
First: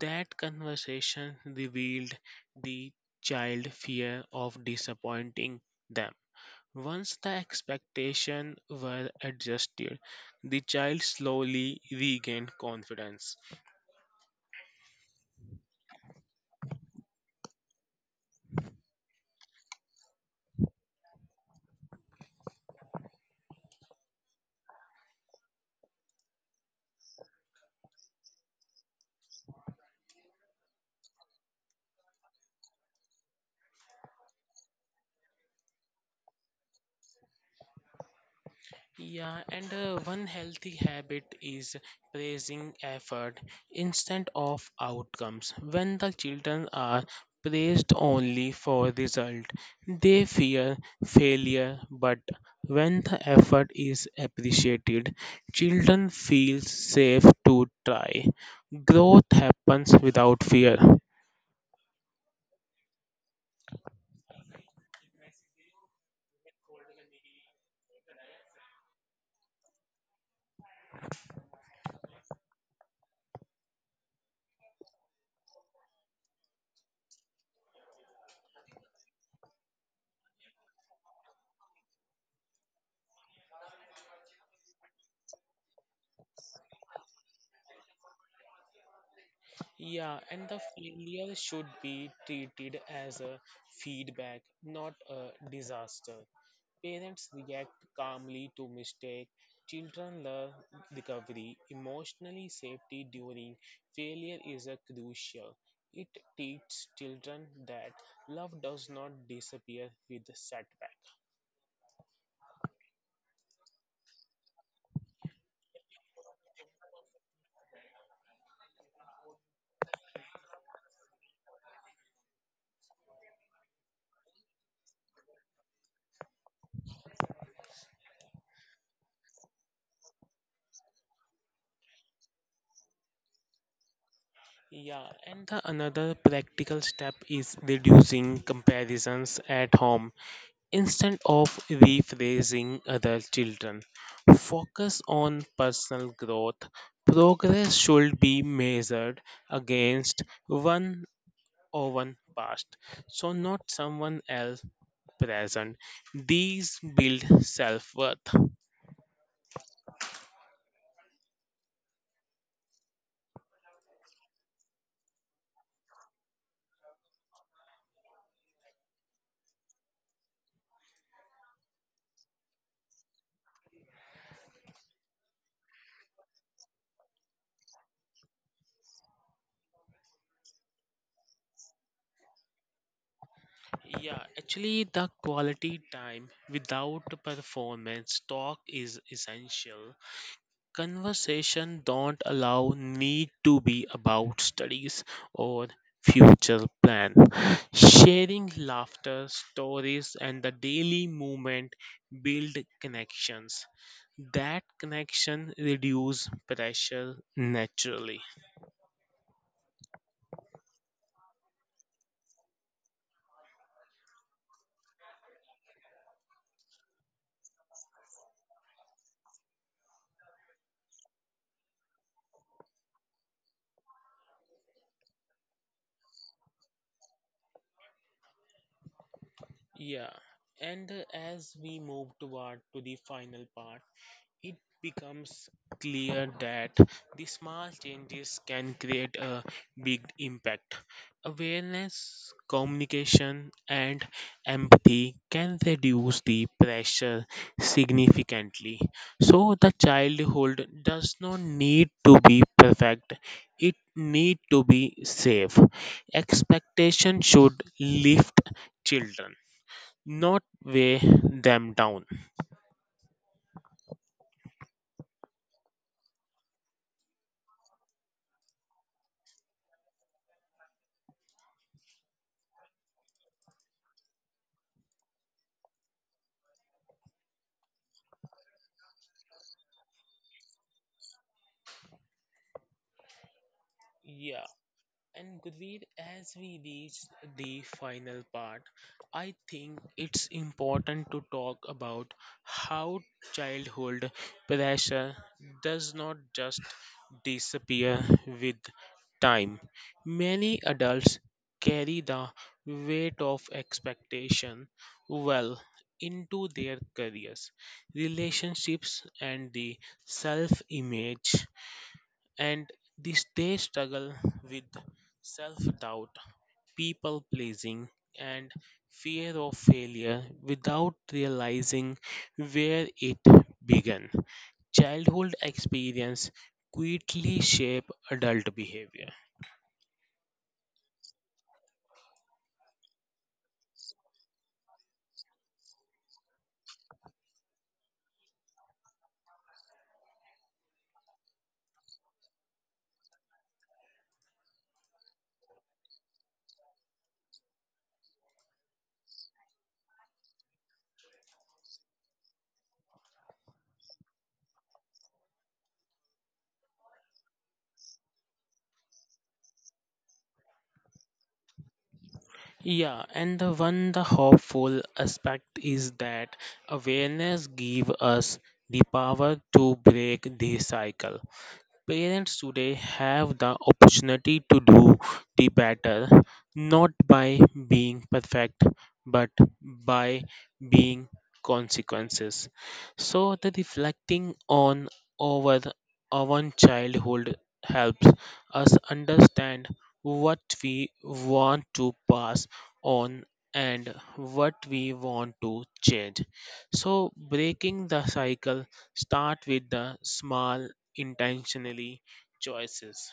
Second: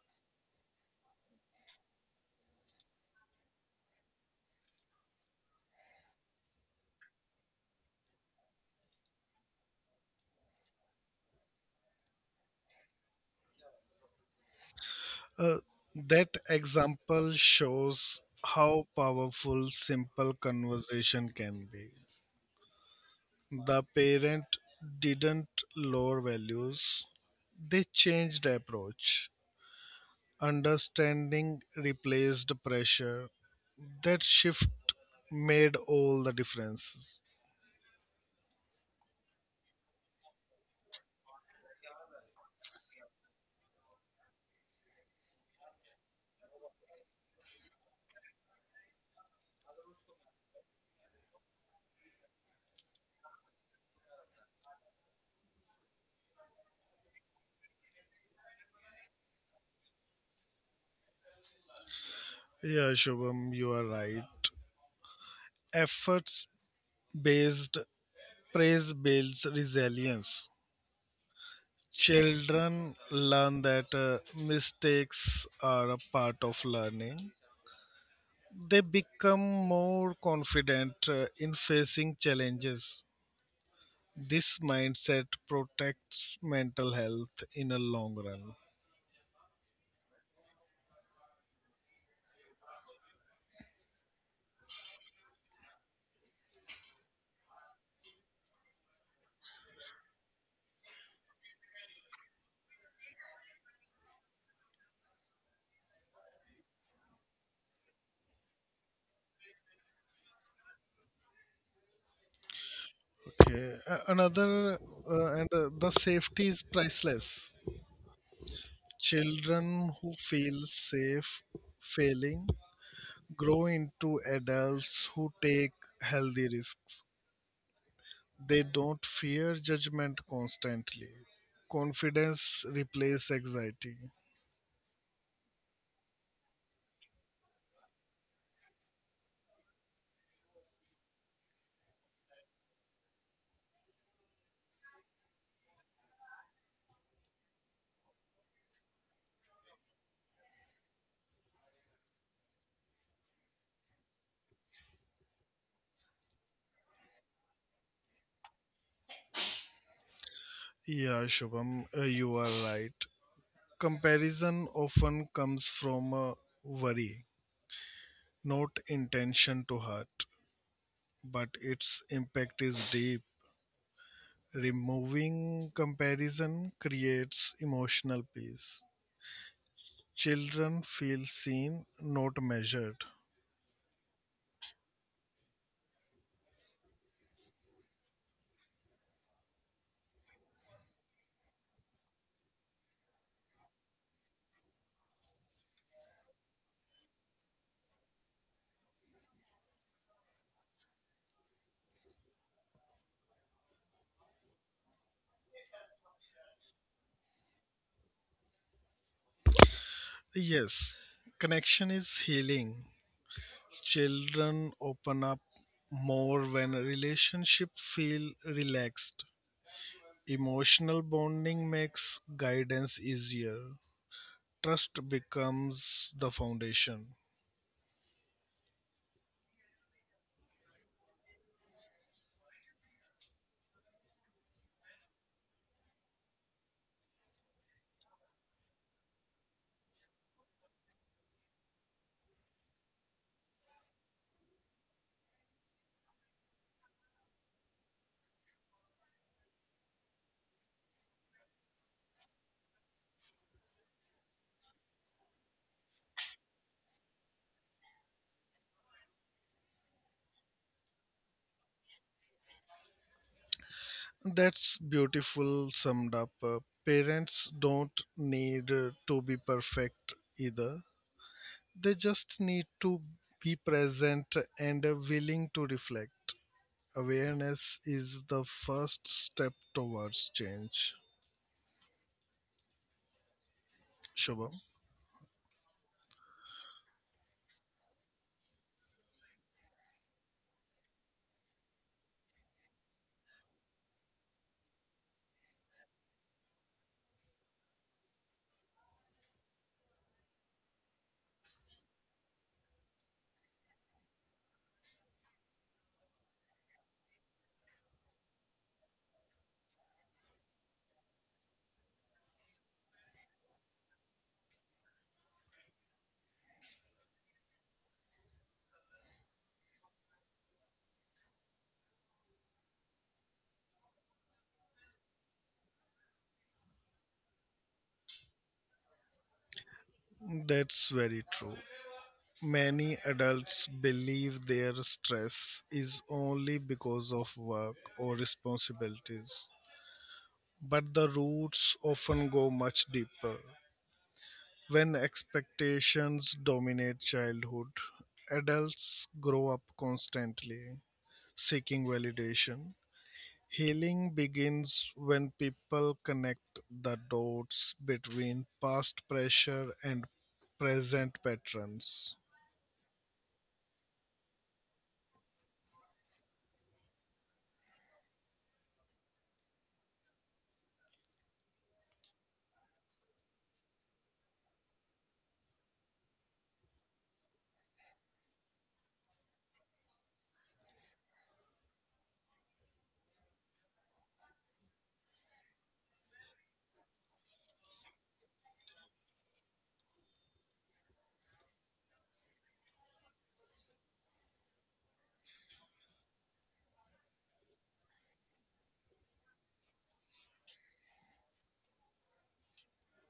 That conversation revealed the child fear of disappointing them once the expectations were adjusted, the child slowly regained confidence. uh, that example shows how powerful simple conversation can be. The parent didn't lower values, they changed the approach. Understanding replaced pressure. That shift made all the differences. Yeah, and one healthy habit is praising effort instead of outcomes. When the children are praised only for result, they fear failure, but when the effort is appreciated, children feel safe to try. Growth happens without fear. Yeah, Shubham, you are right. Efforts based praise builds resilience. Children learn that mistakes are a part of learning. They become more confident in facing challenges. This mindset protects mental health in a long run. Yeah, and the failure should be treated as a feedback, not a disaster. Parents react calmly to mistake. Children learn recovery. Emotionally safety during failure is a crucial. It teaches children that love does not disappear with setback. Okay, a- another and The safety is priceless. Children who feel safe failing grow into adults who take healthy risks. They don't fear judgment constantly. Confidence replaces anxiety. Yeah, and the another practical step is reducing comparisons at home. Instead of rephrasing other children, focus on personal growth. Progress should be measured against one or one past, so not someone else present. These build self worth. Yeah, Shubham, you are right. Comparison often comes from worry not intention to hurt, but its impact is deep. Removing comparison creates emotional peace. Children feel seen, not measured. Yeah, actually, the quality time without performance talk is essential. Conversation don't allow need to be about studies or future plan. Sharing laughter, stories, and the daily movement build connections. That connection reduce pressure naturally. Yes, connection is healing. Children open up more when a relationship feel relaxed. Emotional bonding makes guidance easier. Trust becomes the foundation. Yeah. And as we move toward to the final part, it becomes clear that the small changes can create a big impact. Awareness, communication, and empathy can reduce the pressure significantly. So the childhood does not need to be perfect. It need to be safe. Expectation should lift children, not weigh them down. That's beautiful summed up. Parents don't need to be perfect either. They just need to be present and willing to reflect. Awareness is the first step towards change. Yeah. Shubham, And Gurveer, as we reach the final part, I think it's important to talk about how childhood pressure does not just disappear with time. Many adults carry the weight of expectation well into their careers, relationships, and the self image, and this they struggle with self-doubt, people pleasing, and fear of failure without realizing where it began. Childhood experience quickly shape adult behavior. that's very true. Many adults believe their stress is only because of work or responsibilities, but the roots often go much deeper. When expectations dominate childhood, adults grow up constantly seeking validation. Healing begins when people connect the dots between past pressure and present patterns. Yeah, and the one the hopeful aspect is that awareness give us the power to break the cycle. Parents today have the opportunity to do the better, not by being perfect, but by being consequences. So the reflecting on our own childhood helps us understand what we want to pass on and what we want to change. So breaking the cycle start with the small intentionally choices.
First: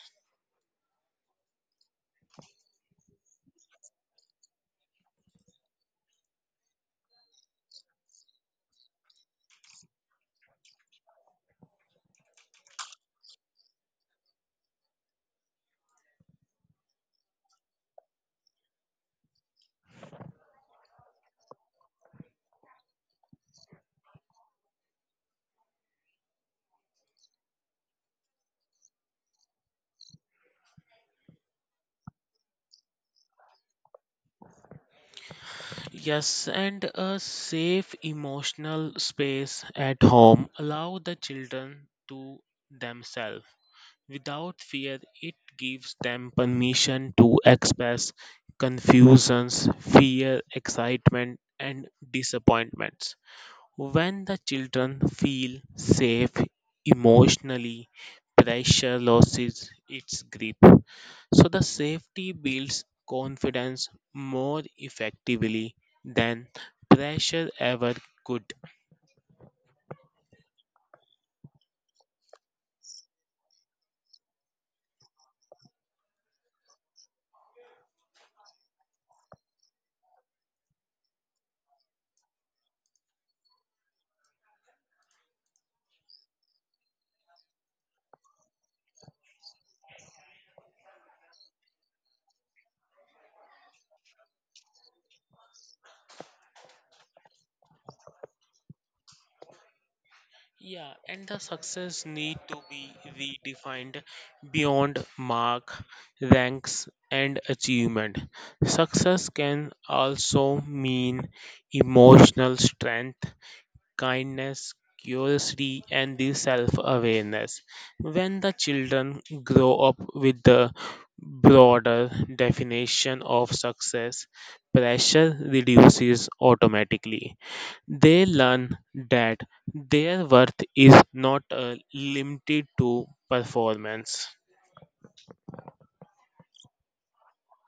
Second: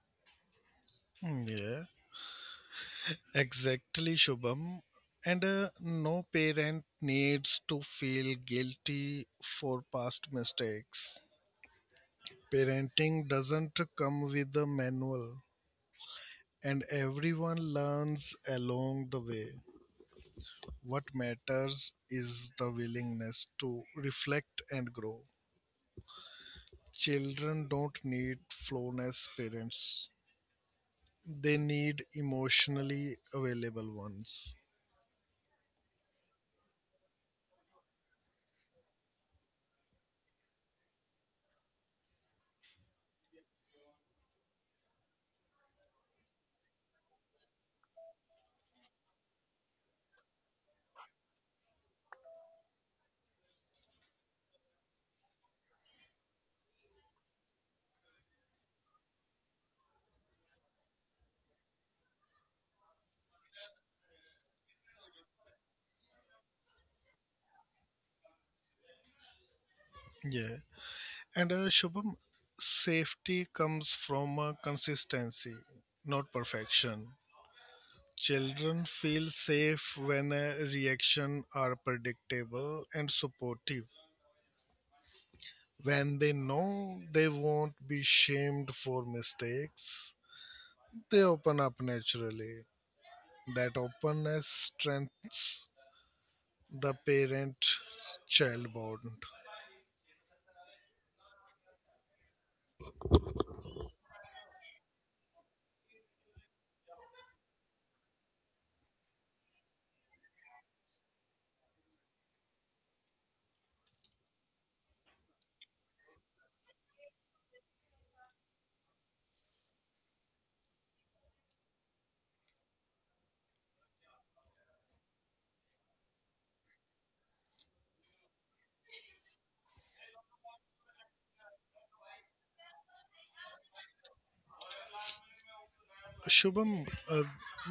Yeah, exactly, Shubham. And no parent needs to feel guilty for past mistakes. Parenting doesn't come with a manual, and everyone learns along the way. What matters is the willingness to reflect and grow. Children don't need flawless parents, they need emotionally available ones. Yes, and a safe emotional space at home. Allow the children to themselves. Without fear, it gives them permission to express confusions, fear, excitement, and disappointments. When the children feel safe emotionally, pressure loses its grip. So the safety builds confidence more effectively than pressure ever could. Yeah. And Shubham, safety comes from consistency, not perfection. Children feel safe when reactions are predictable and supportive. When they know they won't be shamed for mistakes, they open up naturally. That openness strengthens the parent child bond. Yeah, and the success need to be redefined beyond mark, ranks, and achievement. Success can also mean emotional strength, kindness, curiosity, and the self awareness. When the children grow up with the broader definition of success, pressure reduces automatically. They learn that their worth is not limited to performance. Shubham,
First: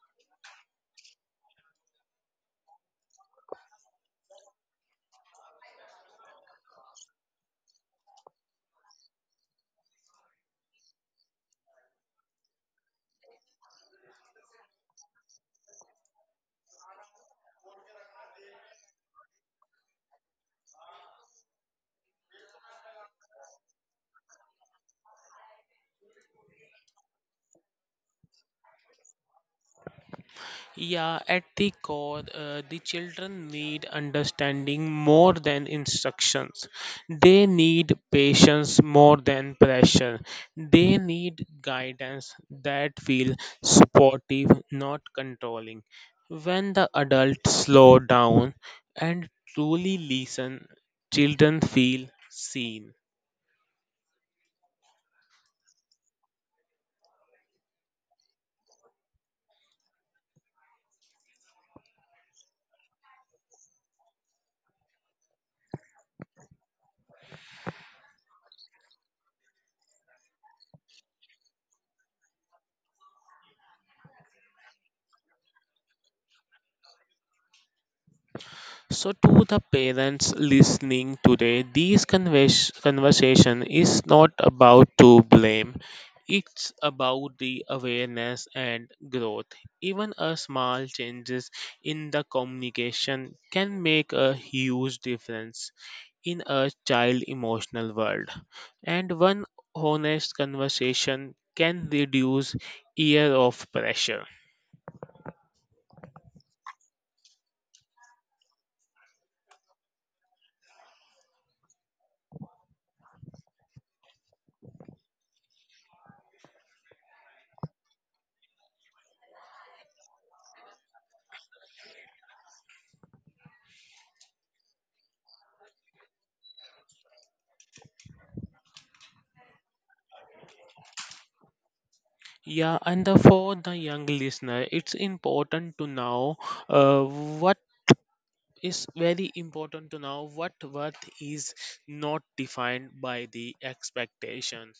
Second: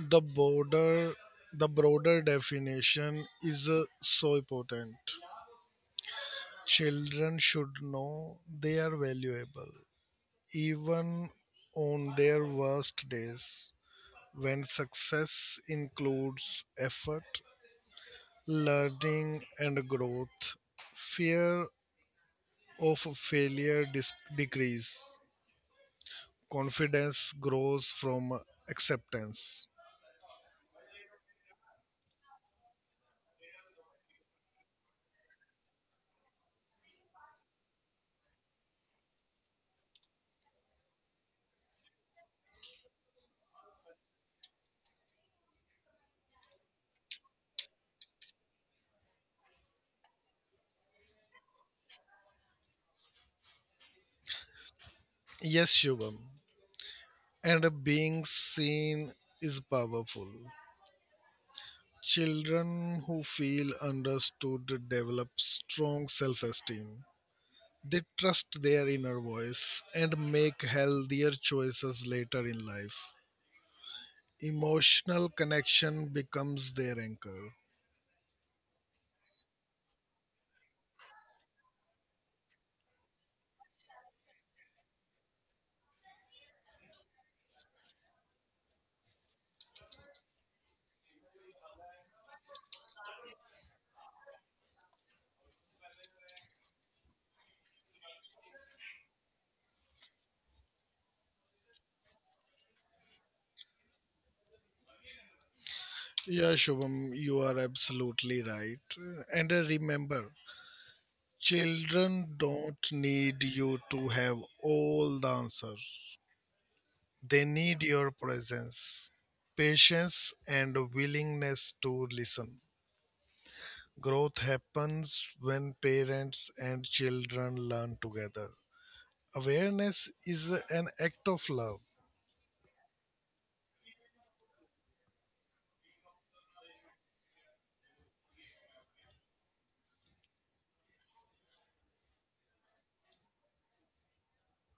the border, the broader definition is so important. Children should know they are valuable, even on their worst days. When success includes effort, learning and growth, fear of failure dis- decrease, confidence grows from acceptance. Yeah, at the core, the children need understanding more than instructions. They need patience more than pressure. They need guidance that feels supportive, not controlling. When the adults slow down and truly listen, children feel seen. Yes, Shubham, and being seen is powerful. Children who feel understood develop strong self esteem. They trust their inner voice and make healthier choices later in life. Emotional connection becomes their anchor. So, to the parents listening today, this conversation is not about to blame. It's about the awareness and growth. Even a small changes in the communication can make a huge difference in a child emotional world. And one honest conversation can reduce year of pressure. Yeah, Shubham, you are absolutely right. And remember, children don't need you to have all the answers. They need your presence, patience, and willingness to listen. Growth happens when parents and children learn together. Awareness is an act of love. Yeah, and the, for the young listener, it's important to know uh, what what worth is not defined by the expectation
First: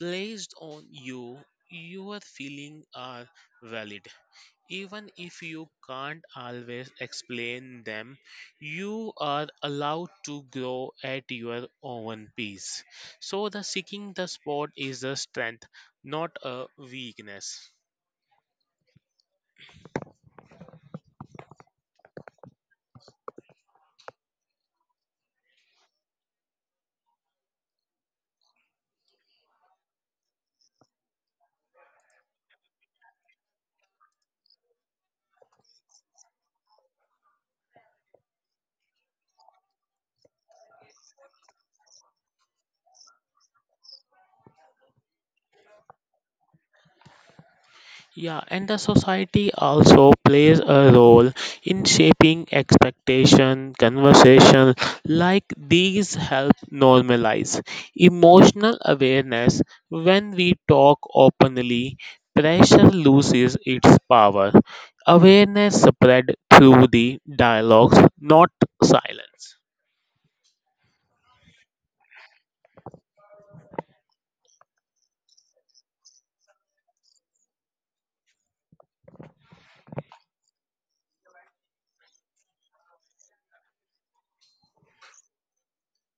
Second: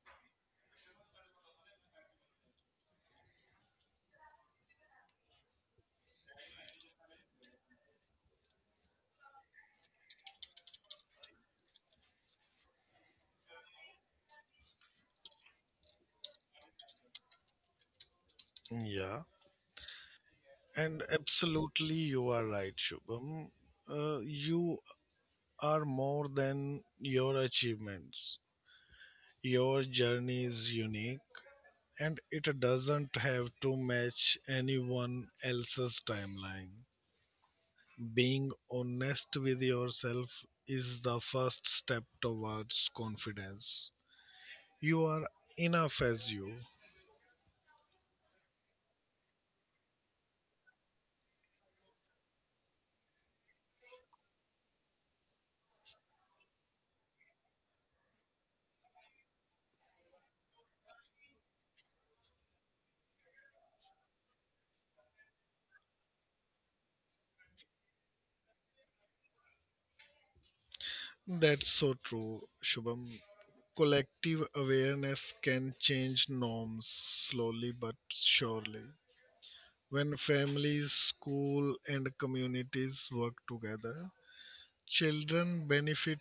placed on you. Your feelings are valid. Even if you can't always explain them, you are allowed to grow at your own pace. So, the seeking the spot is a strength, not a weakness. Yeah, and absolutely you are right, Shubham. You are more than your achievements. Your journey is unique and it doesn't have to match anyone else's timeline. Being honest with yourself is the first step towards confidence. You are enough as you. Yeah, and the society also plays a role in shaping expectation, conversation like these help normalize emotional awareness when we talk openly, pressure loses its power. Awareness spread through the dialogues, not silence. That's so true, Shubham. Collective awareness can change norms slowly but surely. When families, school, and communities work together, children benefit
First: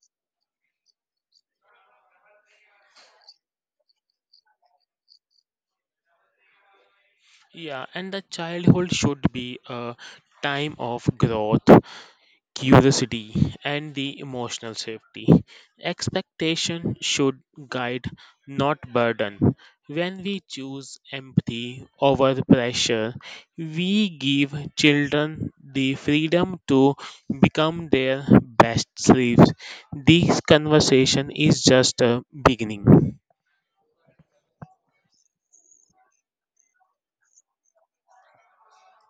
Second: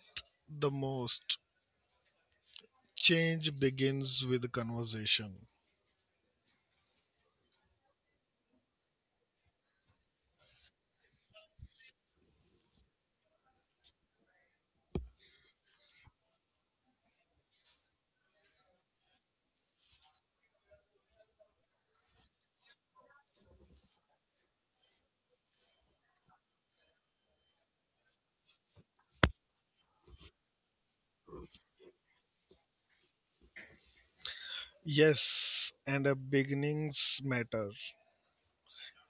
the most. Change begins with conversation. Yeah, and the childhood should be a time of growth, curiosity, and the emotional safety. Expectation should guide, not burden. When we choose empathy over pressure, we give children the freedom to become their best selves. This conversation is just a beginning. Yes, and a beginnings matter.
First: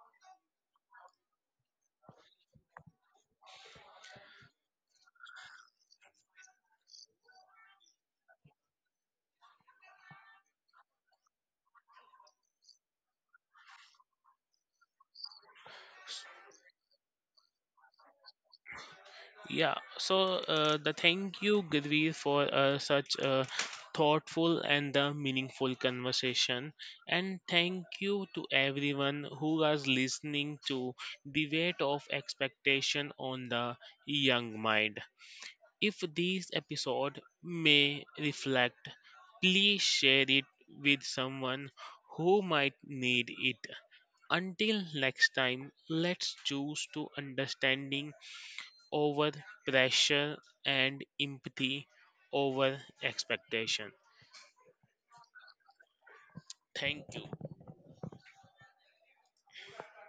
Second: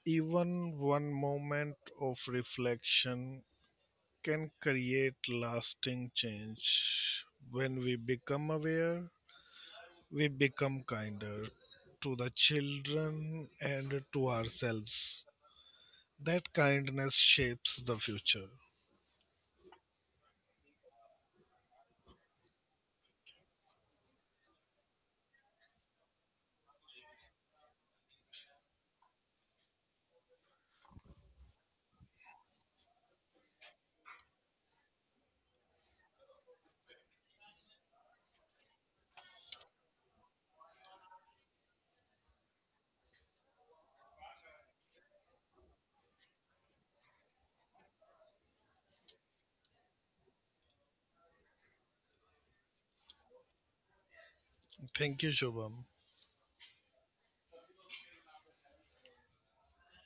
Even one moment of reflection can create lasting change. When we become aware, we become kinder to the children and to ourselves. That kindness shapes the future. Yeah, so the thank you, Gidri, for such a thoughtful and meaningful conversation. And thank you to everyone who was listening to the weight of expectation on the young mind. If this episode may reflect, please share it with someone who might need it. Until next time, let's choose to understanding over pressure and empathy over expectation. Thank you, Shubham. Thank you.